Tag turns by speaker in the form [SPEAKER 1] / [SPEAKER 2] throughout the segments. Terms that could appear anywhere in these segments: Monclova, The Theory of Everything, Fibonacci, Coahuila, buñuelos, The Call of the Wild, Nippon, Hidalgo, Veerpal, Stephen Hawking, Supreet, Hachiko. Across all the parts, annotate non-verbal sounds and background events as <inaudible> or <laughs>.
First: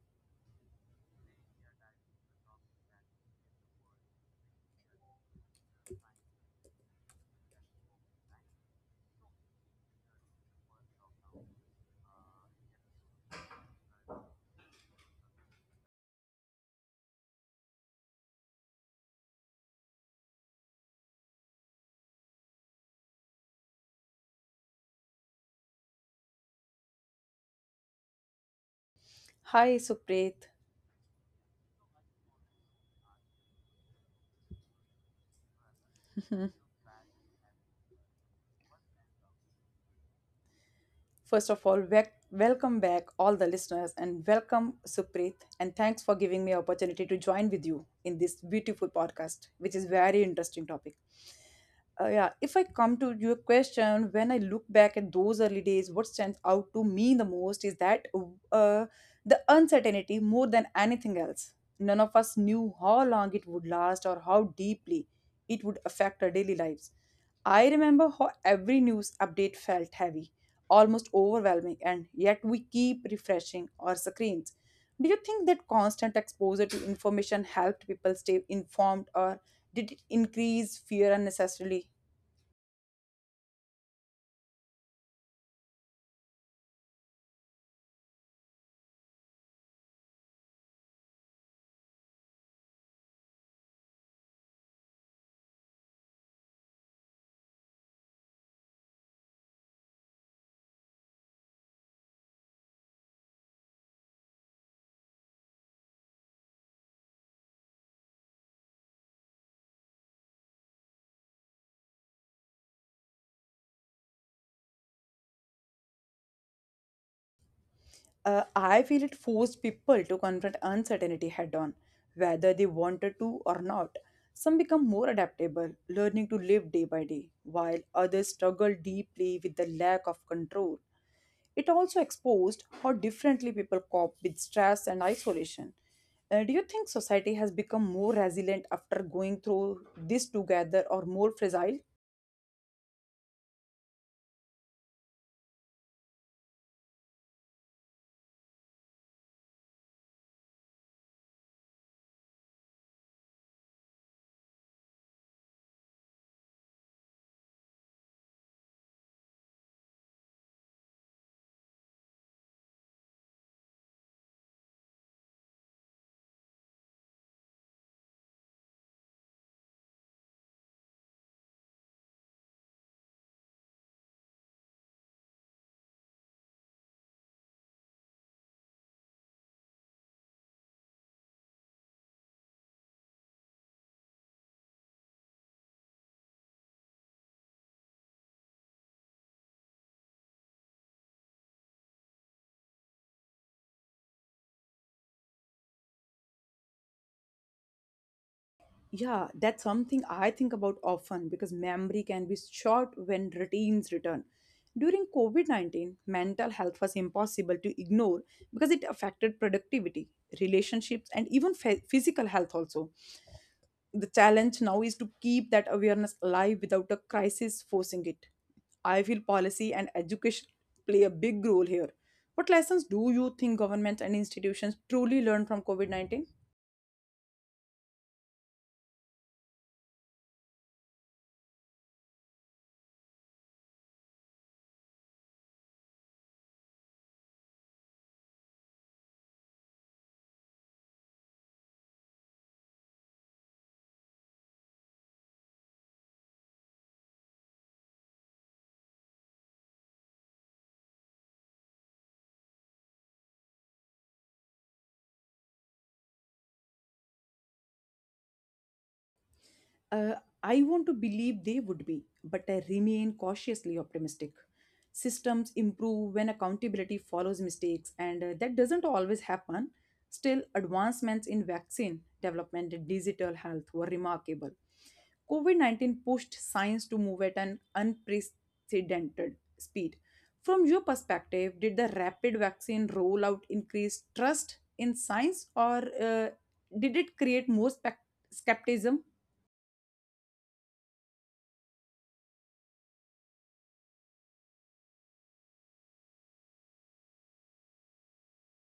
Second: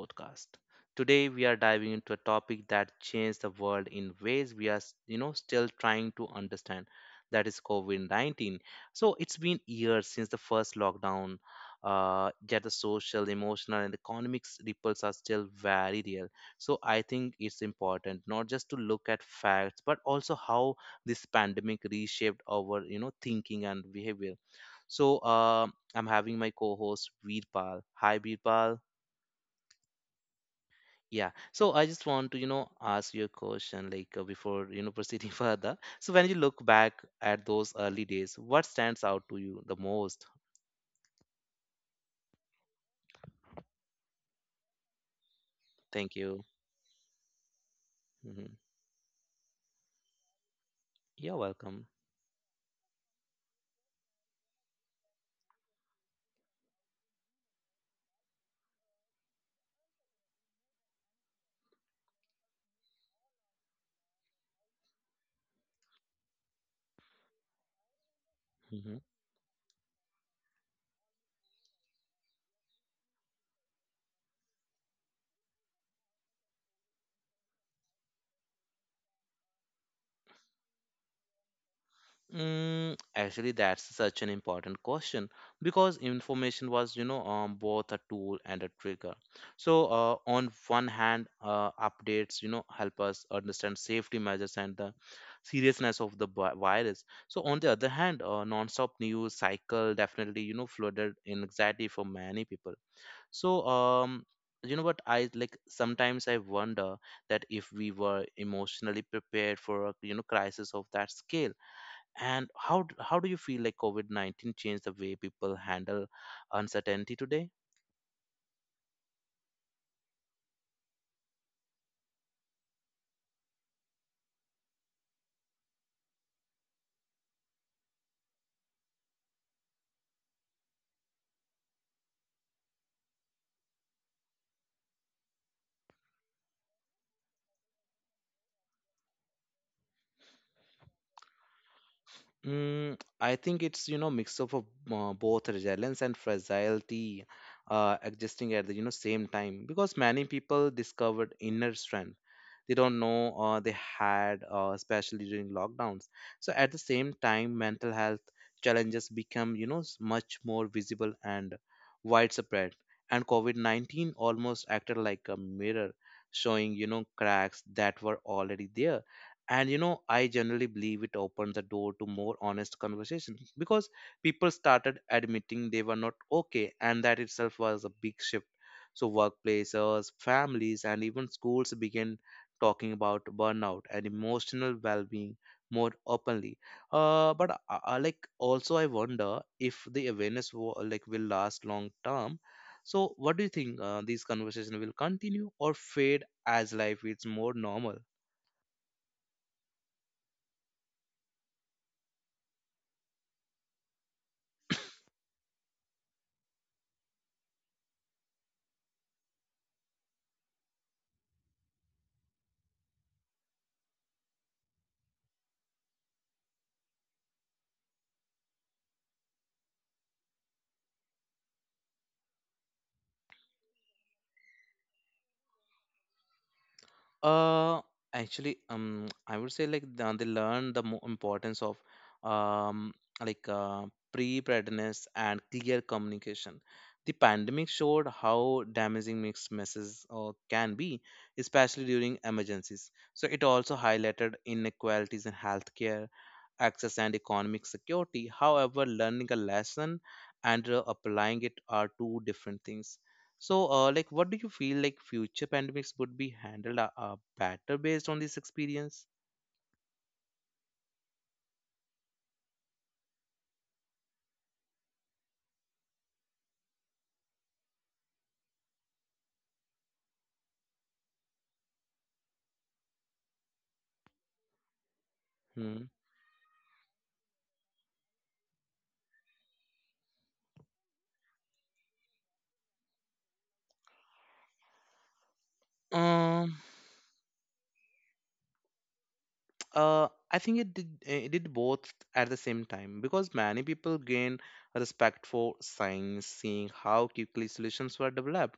[SPEAKER 1] podcast. Today, we are diving into a topic that changed the world in ways we are still trying to understand. That is COVID 19. So, it's been years since the first lockdown, yet the social, emotional, and economic ripples are still very real. So, I think it's important not just to look at facts, but also how this pandemic reshaped our thinking and behavior so I'm having my co-host Veerpal. Hi, Veerpal.
[SPEAKER 2] Hi, Supreet.
[SPEAKER 1] Yeah. So I just want to, ask you a question, before, proceeding <laughs> further. So when you look back at those early days, what stands out to you the most?
[SPEAKER 2] First of all, welcome back all the listeners and welcome Supreet, and thanks for
[SPEAKER 1] Thank
[SPEAKER 2] giving
[SPEAKER 1] you.
[SPEAKER 2] me opportunity to join with you in this
[SPEAKER 1] Hmm.
[SPEAKER 2] beautiful podcast, which is very interesting topic.
[SPEAKER 1] You're welcome.
[SPEAKER 2] Yeah, if I come to your question, when I look back at those early days, what stands out to me the most is that uh, the uncertainty more than anything else. None of us knew how long it would last or how deeply it would affect our daily lives. I remember how every
[SPEAKER 1] Mm-hmm.
[SPEAKER 2] news update felt heavy, almost overwhelming, and yet we keep refreshing our screens. Do you think that constant exposure to information helped people stay informed, or did it increase fear unnecessarily?
[SPEAKER 1] Mm, actually, that's such an important question because information was, both a tool and a trigger. So, on one hand, updates, help us understand safety measures and the seriousness of the virus. So, on the other hand, non-stop news cycle definitely, flooded anxiety for many people. So, you know what I like? Sometimes I wonder that if we were emotionally prepared for a crisis of that scale and how do you feel like COVID 19 changed the way people handle uncertainty today?
[SPEAKER 2] I feel it forced people to confront uncertainty head on, whether they wanted to or not. Some become more adaptable, learning to live day by day, while others struggle deeply with the lack of control. It also exposed how differently people cope with stress and isolation. Do you think society has become more resilient after going through this together or more fragile?
[SPEAKER 1] Mm, I think it's you know mix up of both resilience and fragility, adjusting at the you know same time because many people discovered inner strength they don't know they had, especially during lockdowns. So at the same time, mental health challenges become you know much more visible and widespread, and COVID 19 almost acted like a mirror, showing you know cracks that were already there and you know I generally believe it opened the door to more honest conversations because people started admitting they were not okay, and that itself was a big shift. So workplaces, families, and even schools began talking about burnout and emotional well-being more openly. But I like also I wonder if the awareness will last long term. So what do you think, these conversations will continue or fade as life is more normal?
[SPEAKER 2] Yeah, that's something I think about often because memory can be short when routines return. During COVID -19, mental health was impossible to ignore because it affected productivity, relationships, and even physical health also. The challenge now is to keep that awareness alive without a crisis forcing it. I feel policy and education play a big role here. What lessons do you think governments and institutions truly learn from COVID -19?
[SPEAKER 1] Uh, actually, <tsk> I would say like they learn the mo importance of um, like uh, preparedness and clear communication. The pandemic showed how damaging mixed messages can be, especially during emergencies. So it also highlighted inequalities in healthcare access, and economic security. However, learning a lesson and applying it are two different things. So, like, what do you feel like future pandemics would be handled better based on this experience?
[SPEAKER 2] Uh, I want to believe they would be, but I remain cautiously optimistic. Systems improve when accountability follows mistakes, and that doesn't always happen. Still, advancements in vaccine development and digital health were remarkable. COVID
[SPEAKER 1] Hmm.
[SPEAKER 2] -19 pushed science to move at an unprecedented speed. From your perspective, did the rapid vaccine rollout increase trust in science, or did it create more skepticism?
[SPEAKER 1] I think it did both at the same time because many people gain a respect for science, seeing how quickly solutions were developed,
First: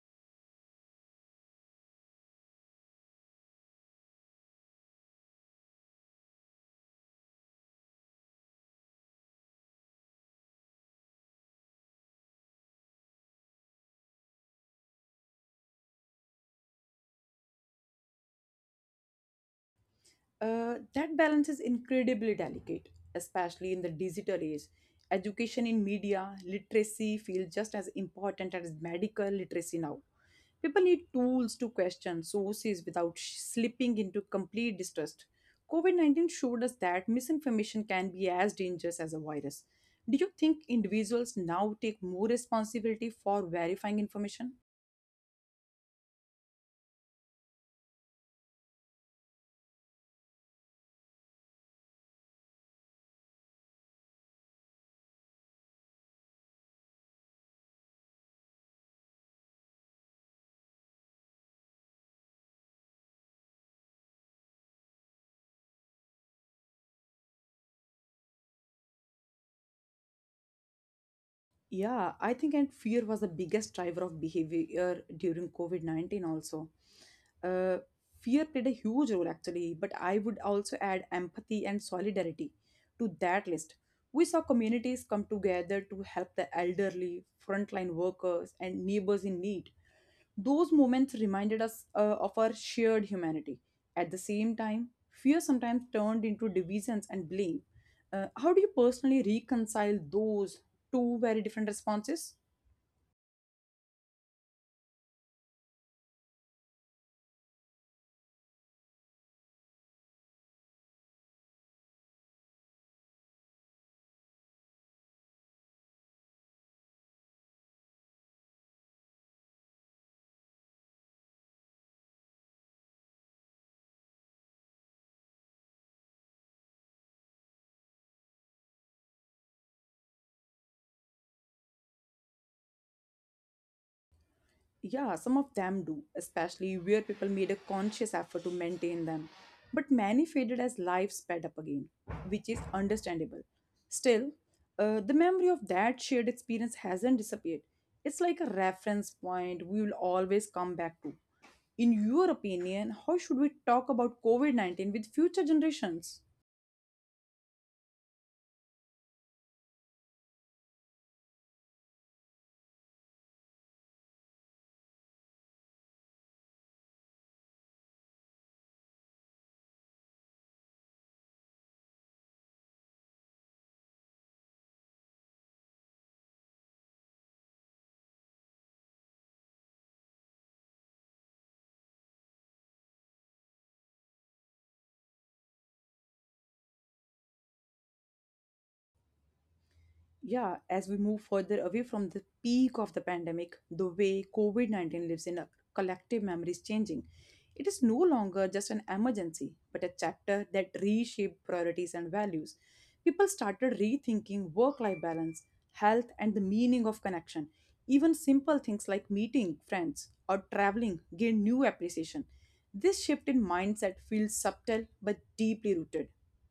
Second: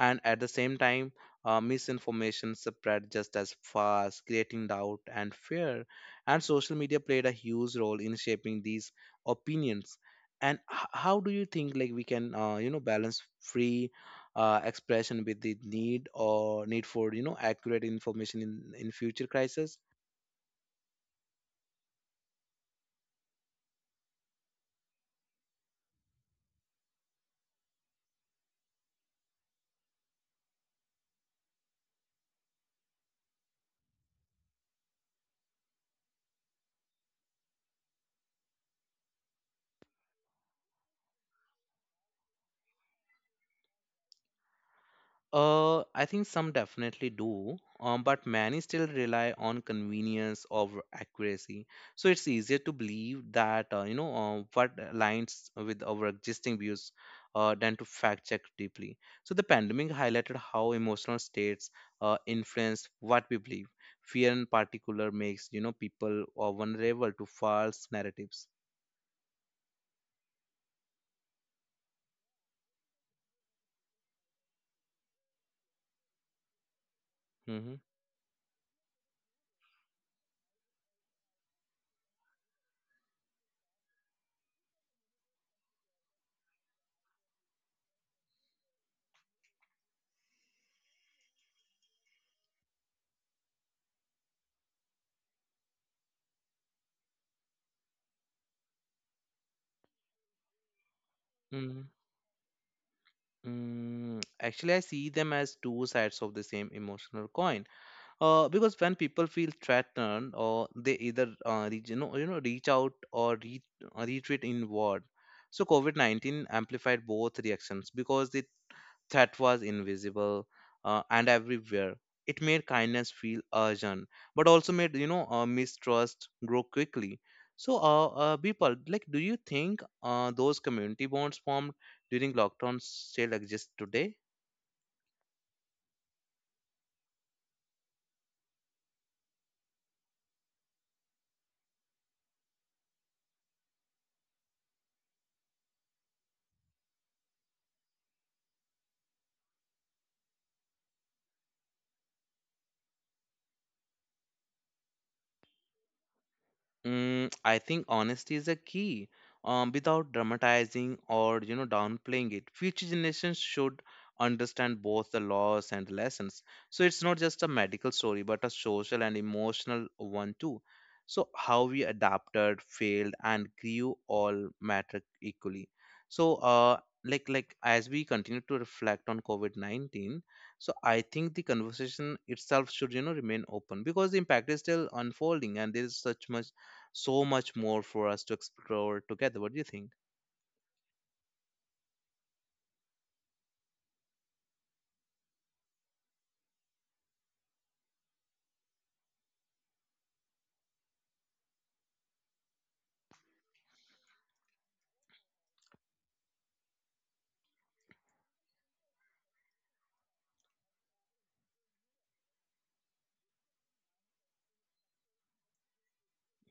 [SPEAKER 1] and at the same time, misinformation spread just as fast, creating doubt and fear. And social media played a huge role in shaping these opinions. And how do you think like we can, you know, balance free expression with the need for you know accurate information in future crisis?
[SPEAKER 2] That balance is incredibly delicate, especially in the digital age. Education in media, literacy feels just as important as medical literacy now. People need tools to question sources without slipping into complete distrust. COVID -19 showed us that misinformation can be as dangerous as a virus. Do you think individuals now take more responsibility for verifying information?
[SPEAKER 1] I think some definitely do, but many still rely on convenience over accuracy. So it's easier to believe that what aligns with our existing views than to fact check deeply. So the pandemic highlighted how emotional states influence what we believe. Fear, in particular, makes you know people vulnerable to false narratives.
[SPEAKER 2] Yeah, I think and fear was the biggest driver of behavior during COVID -19 also.
[SPEAKER 1] Hmm.
[SPEAKER 2] uh, Fear played a huge role actually, but I would also add empathy and solidarity to that list. We saw communities come together to help the elderly, frontline workers, and neighbors in need. Those moments reminded us of our shared humanity. At the same time, fear sometimes turned into divisions and blame. How do you personally reconcile those two very different
[SPEAKER 1] Mm,
[SPEAKER 2] responses?
[SPEAKER 1] actually, I see them as two sides of the same emotional coin. Because when people feel threatened, or they either reach, you know reach out or retreat inward. So covid-19 amplified both reactions because the threat was invisible and everywhere. It made kindness feel urgent but also made you know mistrust grow quickly. So people like do you think, those community bonds formed during lockdowns still exist today?
[SPEAKER 2] Yeah, some of them do, especially where people made a conscious effort to maintain them. But many faded as life sped up again, which is understandable. Still, the memory of that shared experience hasn't disappeared. It's like a reference point we will always come back to. In your opinion, how should we talk about COVID -19 with future generations?
[SPEAKER 1] Mm, I think honesty is a key, without dramatizing or you know downplaying it. Future generations should understand both the loss and the lessons. So it's not just a medical story, but a social and emotional one too. So how we adapted, failed, and grew all matter equally. So like as we continue to reflect on COVID 19, so I think the conversation itself should you know remain open because the impact is still unfolding and there is such much so much more for us to explore together. What do you think?
[SPEAKER 2] Yeah, as we move further away from the peak of the pandemic, the way COVID -19 lives in our collective memory is changing. It is no longer just an emergency, but a chapter that reshaped priorities and values. People started rethinking work life balance, health, and the meaning of connection. Even simple things like meeting friends or traveling gained new appreciation. This shift in mindset feels subtle but deeply rooted.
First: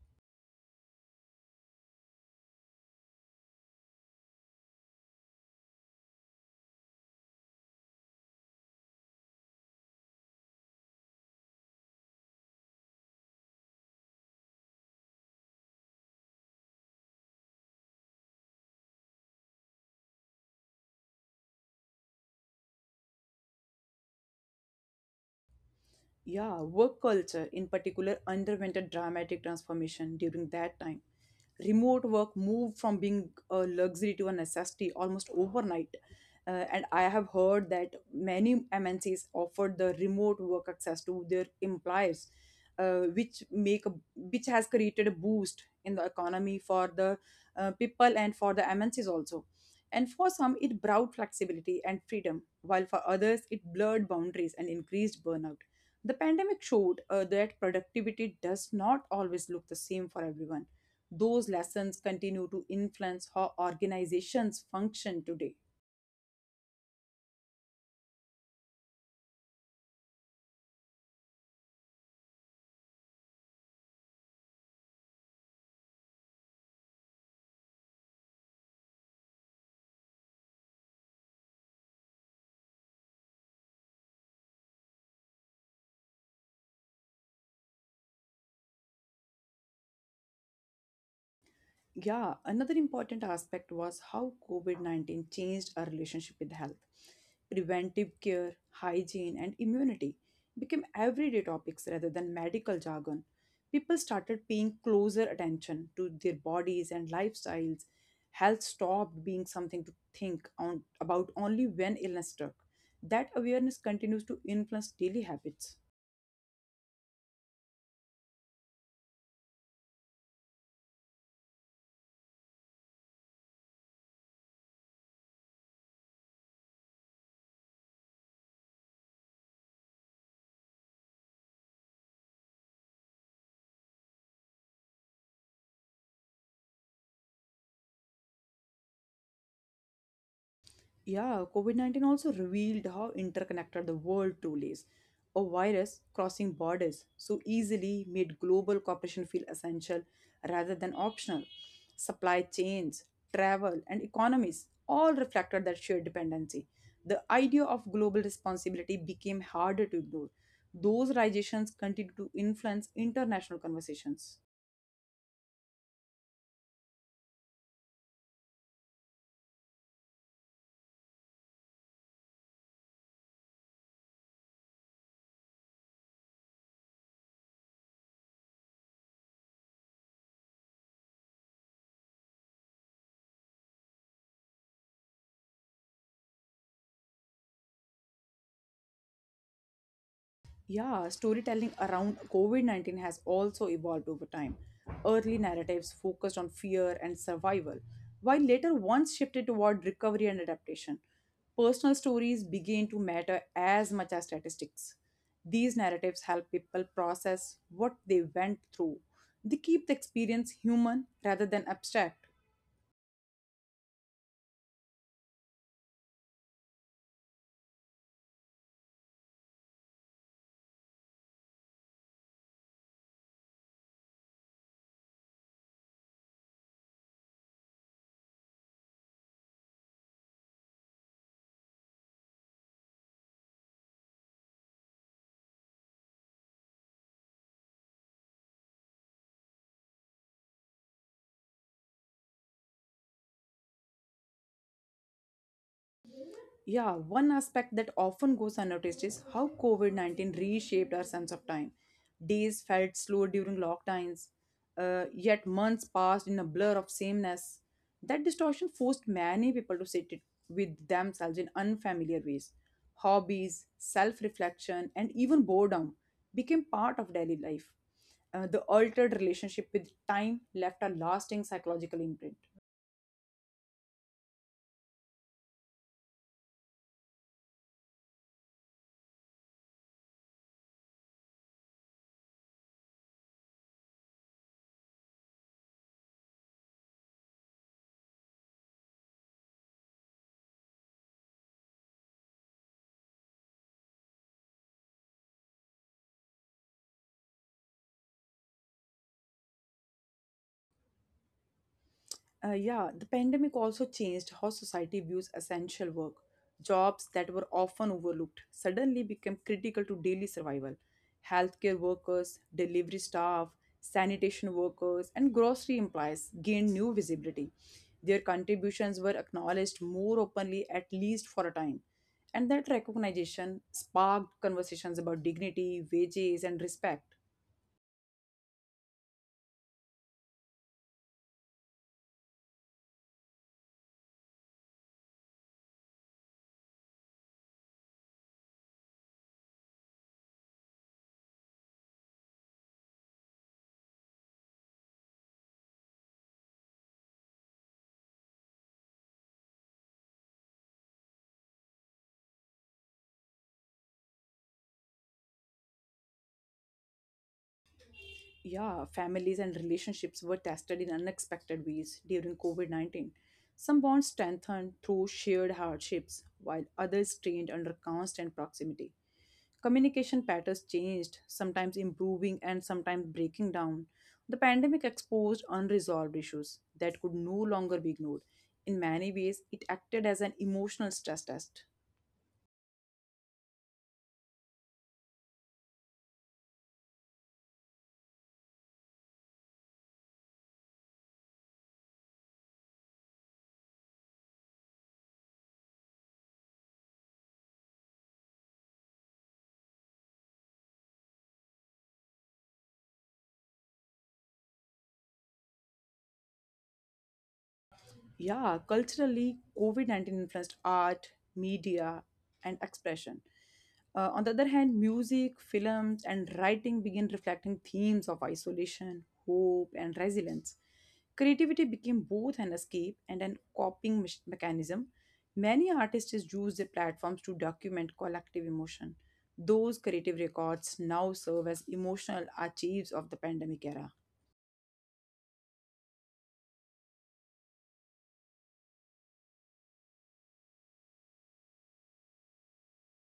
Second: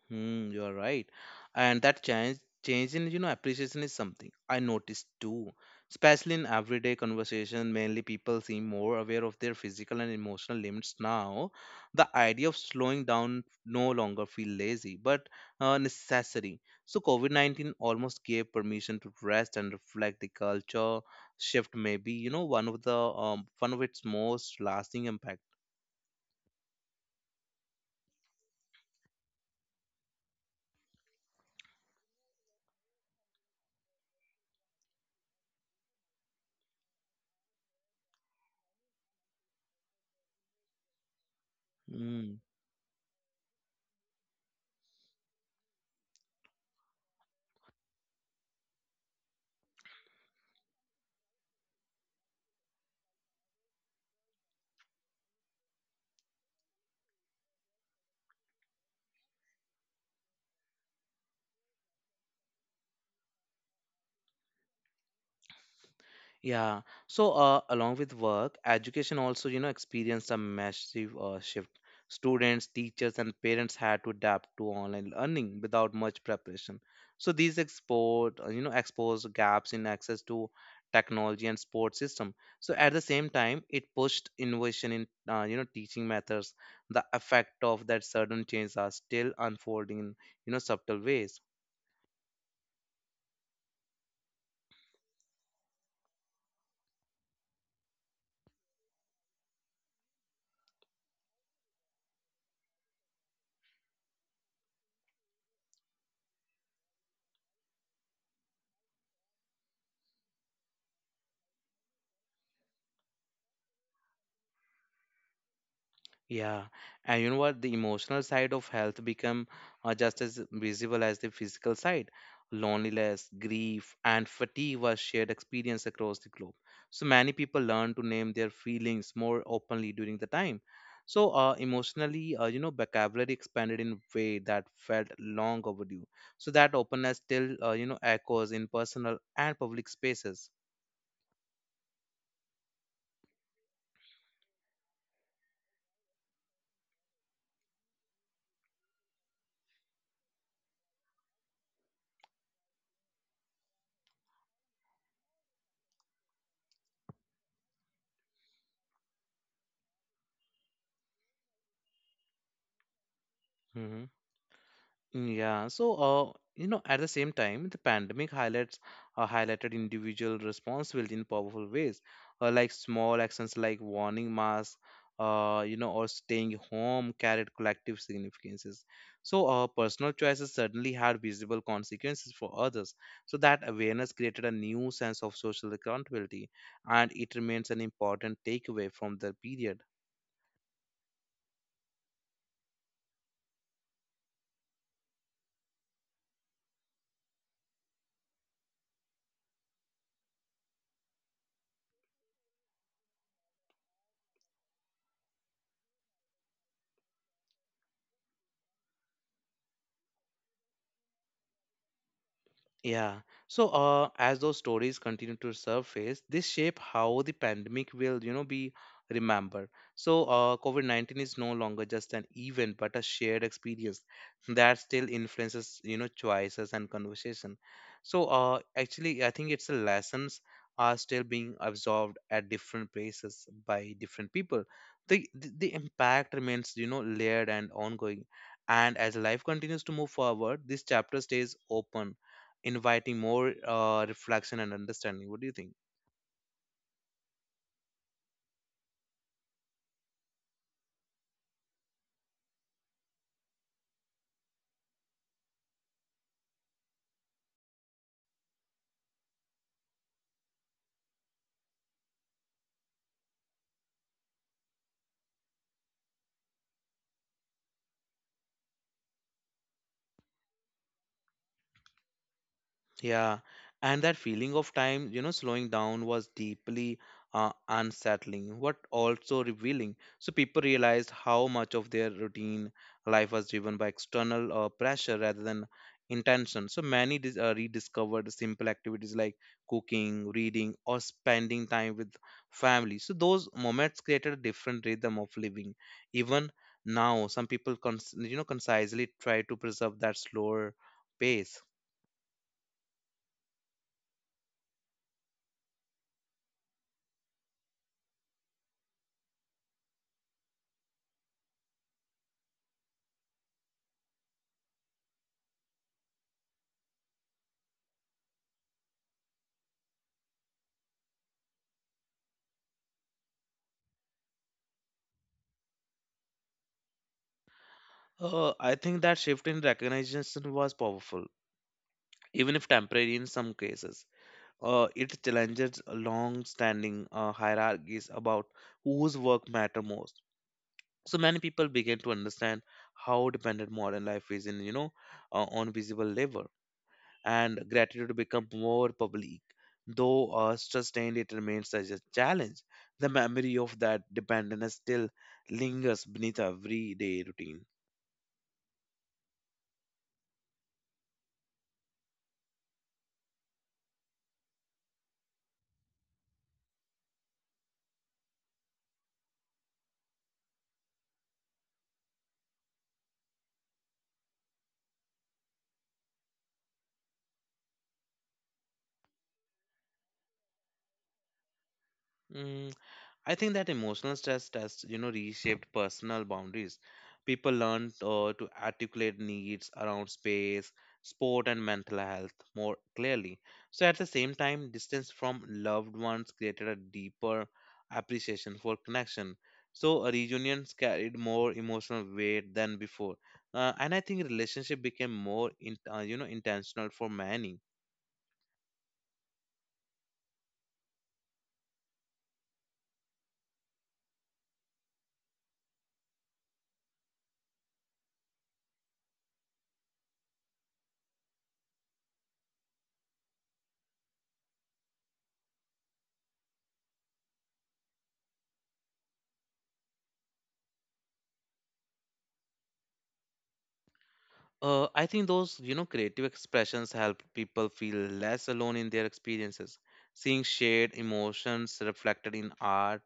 [SPEAKER 1] Hmm, you are right. And that change in you know appreciation is something I noticed too. Especially in everyday conversation, mainly people seem more aware of their physical and emotional limits now. The idea of slowing down no longer feel lazy, but necessary. So COVID-19 almost gave permission to rest and reflect the culture shift. Maybe you know one of its most lasting impact.
[SPEAKER 2] Yeah, work culture in particular underwent a dramatic transformation during that time. Remote work moved from being a luxury to a necessity almost overnight. And I have heard that many MNCs offered the remote work access to their employers,
[SPEAKER 1] Hmm.
[SPEAKER 2] which has created a boost in the economy for the people and for the MNCs also. And for some, it brought flexibility and freedom, while for others, it blurred boundaries and increased burnout. The pandemic showed that productivity does not always look the same for everyone. Those lessons continue to influence how organizations function today.
[SPEAKER 1] Yeah. So, along with work, education also, experienced a massive shift. Students, teachers, and parents had to adapt to online learning without much preparation. So these export, you know, exposed gaps in access to technology and support system. So at the same time, it pushed innovation in, teaching methods. The effect of that sudden change are still unfolding in, subtle ways.
[SPEAKER 2] Yeah, another important aspect was how COVID -19 changed our relationship with health. Preventive care, hygiene, and immunity became everyday topics rather than medical jargon. People started paying closer attention to their bodies and lifestyles. Health stopped being something to think on, about only when illness struck. That awareness continues to influence daily habits.
[SPEAKER 1] Yeah, and you know what? The emotional side of health become just as visible as the physical side. Loneliness, grief, and fatigue were shared experience across the globe. So many people learn to name their feelings more openly during the time. So emotionally, vocabulary expanded in a way that felt long overdue. So that openness still, echoes in personal and public spaces.
[SPEAKER 2] Yeah, COVID -19 also revealed how interconnected the world truly is. A virus crossing borders so easily made global cooperation feel essential rather than optional. Supply chains, travel, and economies all reflected that shared dependency. The idea of global responsibility became harder to ignore. Those realizations continue to influence international
[SPEAKER 1] Mm-hmm.
[SPEAKER 2] conversations.
[SPEAKER 1] Yeah, so at the same time, the pandemic highlights highlighted individual responsibility in powerful ways, like small actions like warning masks, or staying home carried collective significances. So, personal choices certainly had visible consequences for others. So that awareness created a new sense of social accountability, and it remains an important takeaway from the period.
[SPEAKER 2] Yeah, storytelling around COVID -19 has also evolved over time. Early narratives focused on fear and survival, while later ones shifted toward recovery and adaptation. Personal stories began to matter as much as statistics. These narratives help people process what they went through. They keep the experience human rather than abstract.
[SPEAKER 1] Yeah. So, as those stories continue to surface, this shape how the pandemic will, be remembered. So, COVID-19 is no longer just an event, but a shared experience that still influences, choices and conversation. So, actually, I think it's the lessons are still being absorbed at different places by different people. The impact remains, layered and ongoing. And as life continues to move forward, this chapter stays open inviting more reflection and understanding. What do you think?
[SPEAKER 2] Yeah, one aspect that often goes unnoticed is how COVID -19 reshaped our sense of time. Days felt slow during lockdowns, yet months passed in a blur of sameness. That distortion forced many people to sit it with themselves in unfamiliar ways. Hobbies, self reflection, and even boredom became part of daily life. The altered relationship with time left a lasting psychological imprint.
[SPEAKER 1] Yeah, and that feeling of time, slowing down was deeply unsettling, but also revealing. So people realized how much of their routine life was driven by external pressure rather than intention. So many rediscovered simple activities like cooking, reading, or spending time with family. So those moments created a different rhythm of living. Even now, some people, concisely try to preserve that slower pace.
[SPEAKER 2] Yeah, the pandemic also changed how society views essential work. Jobs that were often overlooked suddenly became critical to daily survival. Healthcare workers, delivery staff, sanitation workers, and grocery employees gained new visibility. Their contributions were acknowledged more openly, at least for a time. And that recognition sparked conversations about dignity, wages, and respect.
[SPEAKER 1] I think that shift in recognition was powerful, even if temporary in some cases. It challenges long-standing hierarchies about whose work matter most. So many people began to understand how dependent modern life is in, on visible labor, and gratitude become more public. Though sustained, it remains as a challenge. The memory of that dependence still lingers beneath everyday routine.
[SPEAKER 2] Yeah, families and relationships were tested in unexpected ways during COVID -19. Some bonds strengthened through shared hardships, while others strained under constant proximity. Communication patterns changed, sometimes improving and sometimes breaking down. The pandemic exposed unresolved issues that could no longer be ignored. In many ways, it acted as an emotional stress test.
[SPEAKER 1] I think that emotional stress test, reshaped personal boundaries. People learned to articulate needs around space, sport, and mental health more clearly. So, at the same time, distance from loved ones created a deeper appreciation for connection. So, reunions carried more emotional weight than before, and I think relationship became more, intentional for many.
[SPEAKER 2] Yeah, culturally, COVID -19 influenced art, media, and expression. On the other hand, music, films, and writing began reflecting themes of isolation, hope, and resilience. Creativity became both an escape and an mechanism. Many artists use their platforms to document collective emotion. Those creative records now serve as emotional archives of the pandemic era.
[SPEAKER 1] I think those, creative expressions help people feel less alone in their experiences. Seeing shared emotions reflected in art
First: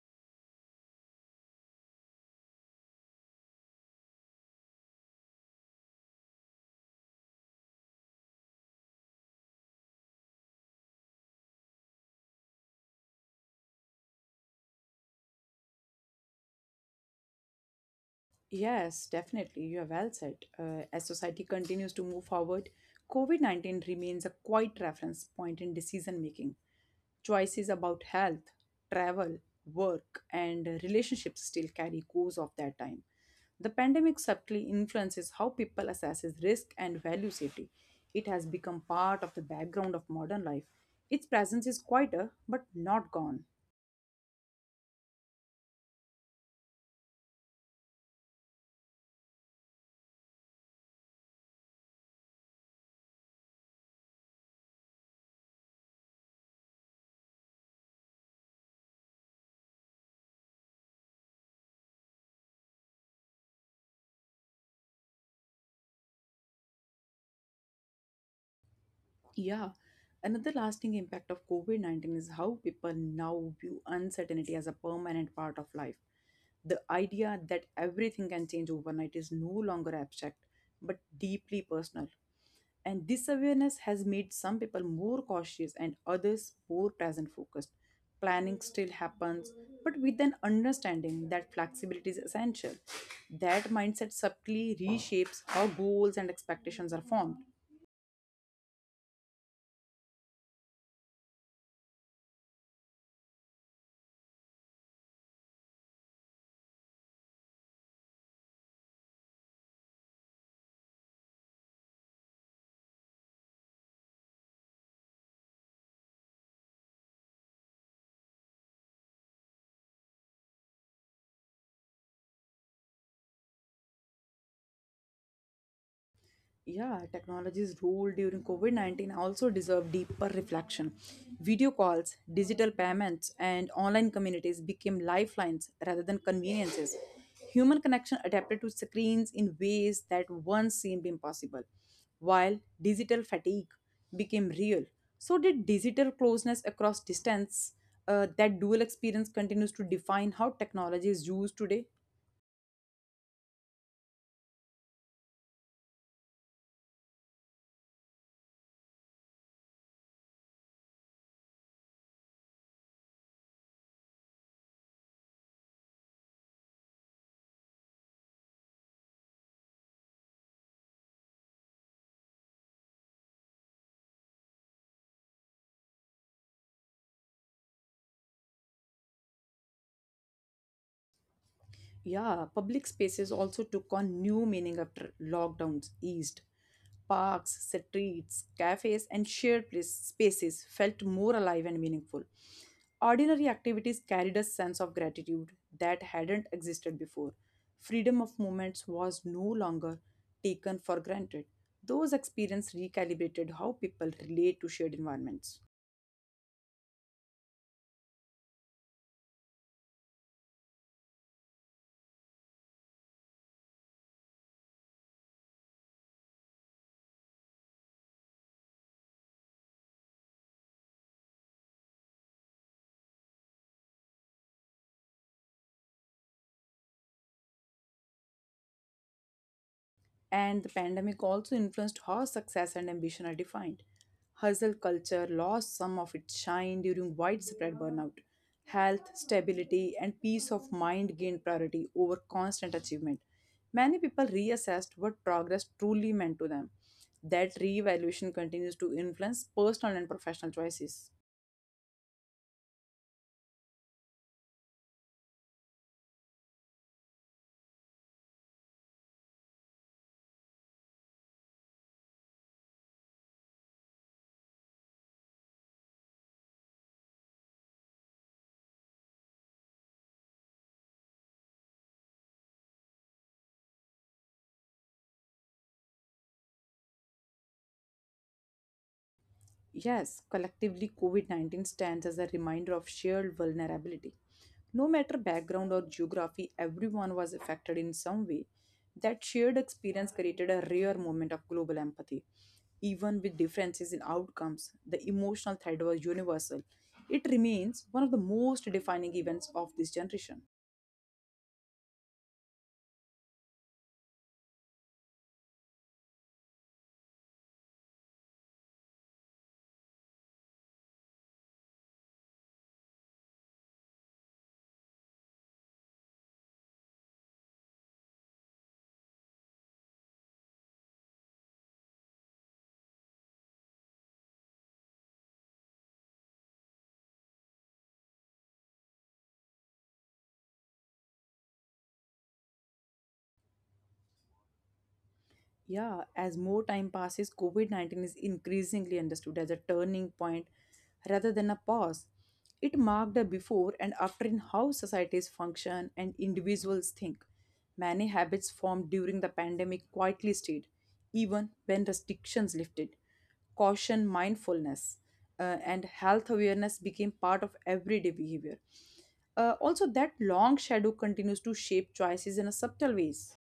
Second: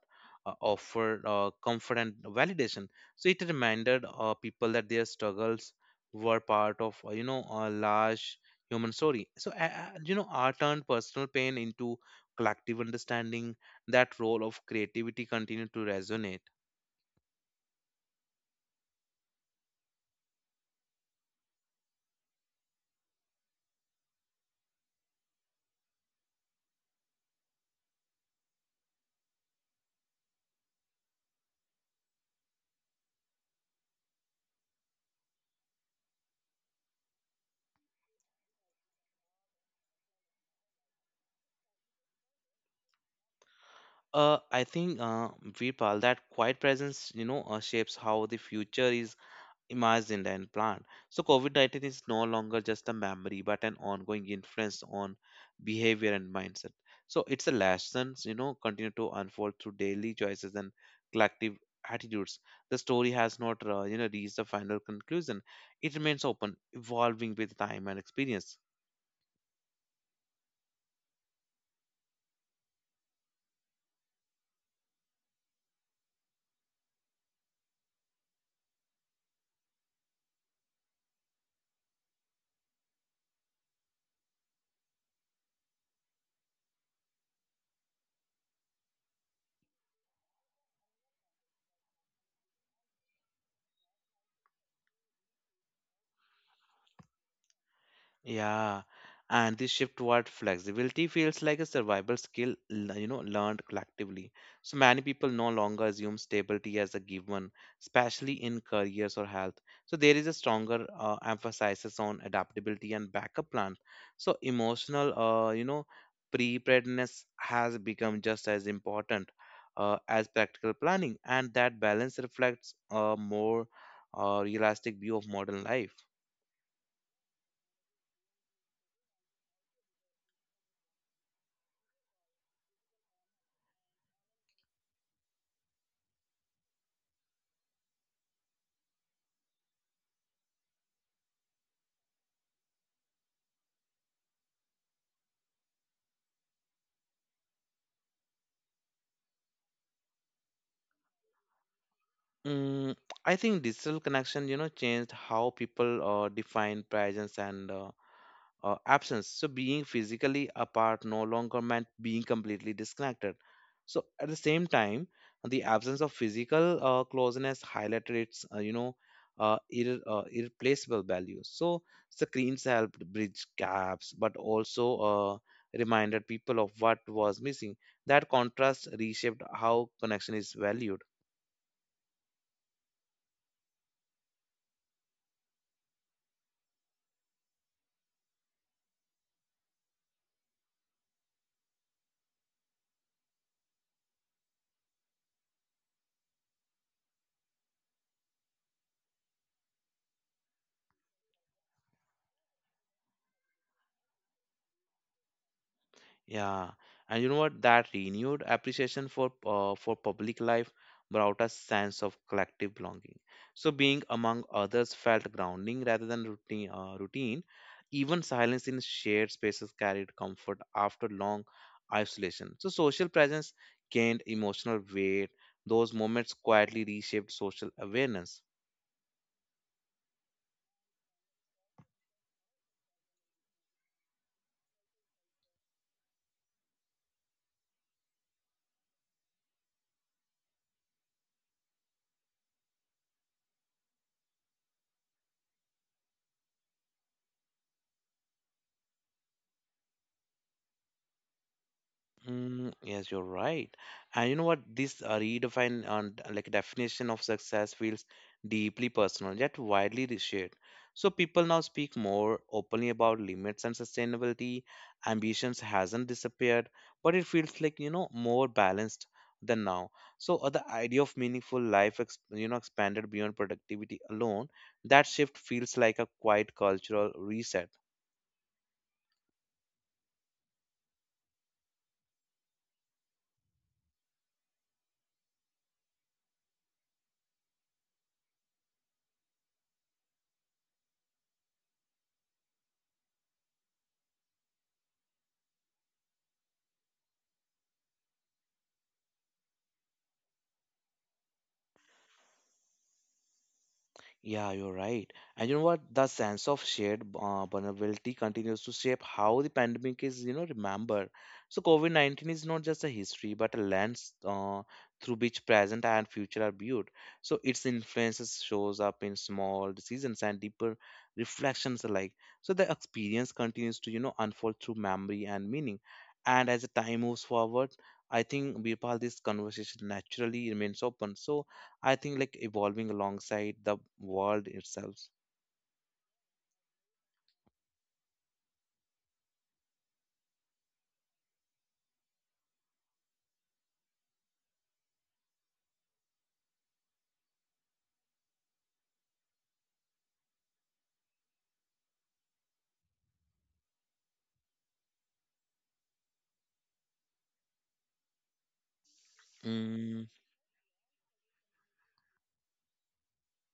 [SPEAKER 1] offer comfort and validation. So it reminded people that their struggles were part of, a large human story. So, art turned personal pain into collective understanding. That role of creativity continued to resonate.
[SPEAKER 2] Yes, definitely. You are well said. As society continues to move forward, COVID -19 remains a quiet reference point in decision making. Choices about health, travel, work, and relationships still carry cues of that time. The pandemic subtly influences how people assesses risk and value safety. It has become part of the background of modern life. Its presence is quieter but not gone.
[SPEAKER 1] I think, Vipal, that quiet presence, shapes how the future is imagined and planned. So COVID-19 is no longer just a memory, but an ongoing influence on behavior and mindset. So it's a lessons, continue to unfold through daily choices and collective attitudes. The story has not, reached a final conclusion. It remains open, evolving with time and experience.
[SPEAKER 2] Yeah. Another lasting impact of COVID -19 is how people now view uncertainty as a permanent part of life. The idea that everything can change overnight is no longer abstract, but deeply personal. And this awareness has made some people more cautious and others more present focused. Planning still happens, but with an understanding that flexibility is essential. That mindset subtly reshapes how goals and expectations are formed.
[SPEAKER 1] Yeah, and this shift toward flexibility feels like a survival skill, learned collectively. So many people no longer assume stability as a given, especially in careers or health. So there is a stronger emphasis on adaptability and backup plan. So emotional, preparedness has become just as important as practical planning, and that balance reflects a more realistic view of modern life.
[SPEAKER 2] Yeah, technology's role during COVID -19 also deserve deeper reflection. Video calls, digital payments, and online communities became lifelines rather than conveniences. Human connection adapted to screens in ways that once seemed impossible, while digital fatigue became real. So, did digital closeness across distance? That dual experience continues to define how technology is used today.
[SPEAKER 1] Mm, I think digital connection, changed how people define presence and absence. So being physically apart no longer meant being completely disconnected. So at the same time, the absence of physical closeness highlighted its, irreplaceable value. So screens helped bridge gaps, but also reminded people of what was missing. That contrast reshaped how connection is valued.
[SPEAKER 2] Yeah, public spaces also took on new meaning after lockdowns eased. Parks, streets, cafes, and shared spaces felt more alive and meaningful. Ordinary activities carried a sense of gratitude that hadn't existed before. Freedom of movements was no longer taken for granted. Those experiences recalibrated how people relate to shared environments.
[SPEAKER 1] Yeah, and you know what? That renewed appreciation for public life brought a sense of collective belonging. So being among others felt grounding rather than routine. Even silence in shared spaces carried comfort after long isolation. So social presence gained emotional weight. Those moments quietly reshaped social awareness.
[SPEAKER 2] And the pandemic also influenced how success and ambition are defined. Hustle culture lost some of its shine during widespread burnout. Health, stability, and peace of mind gained priority over constant achievement. Many people reassessed what progress truly meant to them. That reevaluation continues to influence personal and professional choices.
[SPEAKER 1] Mm, yes, you're right. And you know what? This redefine and like definition of success feels deeply personal, yet widely shared. So people now speak more openly about limits and sustainability. Ambitions hasn't disappeared, but it feels like, you know, more balanced than now. So the idea of meaningful life, expanded beyond productivity alone. That shift feels like a quiet cultural reset.
[SPEAKER 2] Yes, collectively, COVID -19 stands as a reminder of shared vulnerability. No matter background or geography, everyone was affected in some way. That shared experience created a rare moment of global empathy. Even with differences in outcomes, the emotional thread was universal. It remains one of the most defining events of this generation.
[SPEAKER 1] Yeah, you're right. And you know what? The sense of shared vulnerability continues to shape how the pandemic is, you know, remembered. So COVID-19 is not just a history, but a lens through which present and future are viewed. So its influences shows up in small decisions and deeper reflections alike. So the experience continues to, you know, unfold through memory and meaning. And as the time moves forward, I think Birpal, this conversation naturally remains open. So I think like evolving alongside the world itself.
[SPEAKER 2] Yeah, as more time passes, COVID -19 is increasingly understood as a turning point rather than a pause. It marked a before and after in how societies function and individuals think. Many habits formed during the pandemic quietly stayed, even when restrictions lifted. Caution, mindfulness, and health awareness became part of everyday behavior. Also,
[SPEAKER 1] Mm,
[SPEAKER 2] that long shadow continues to shape choices in a subtle ways.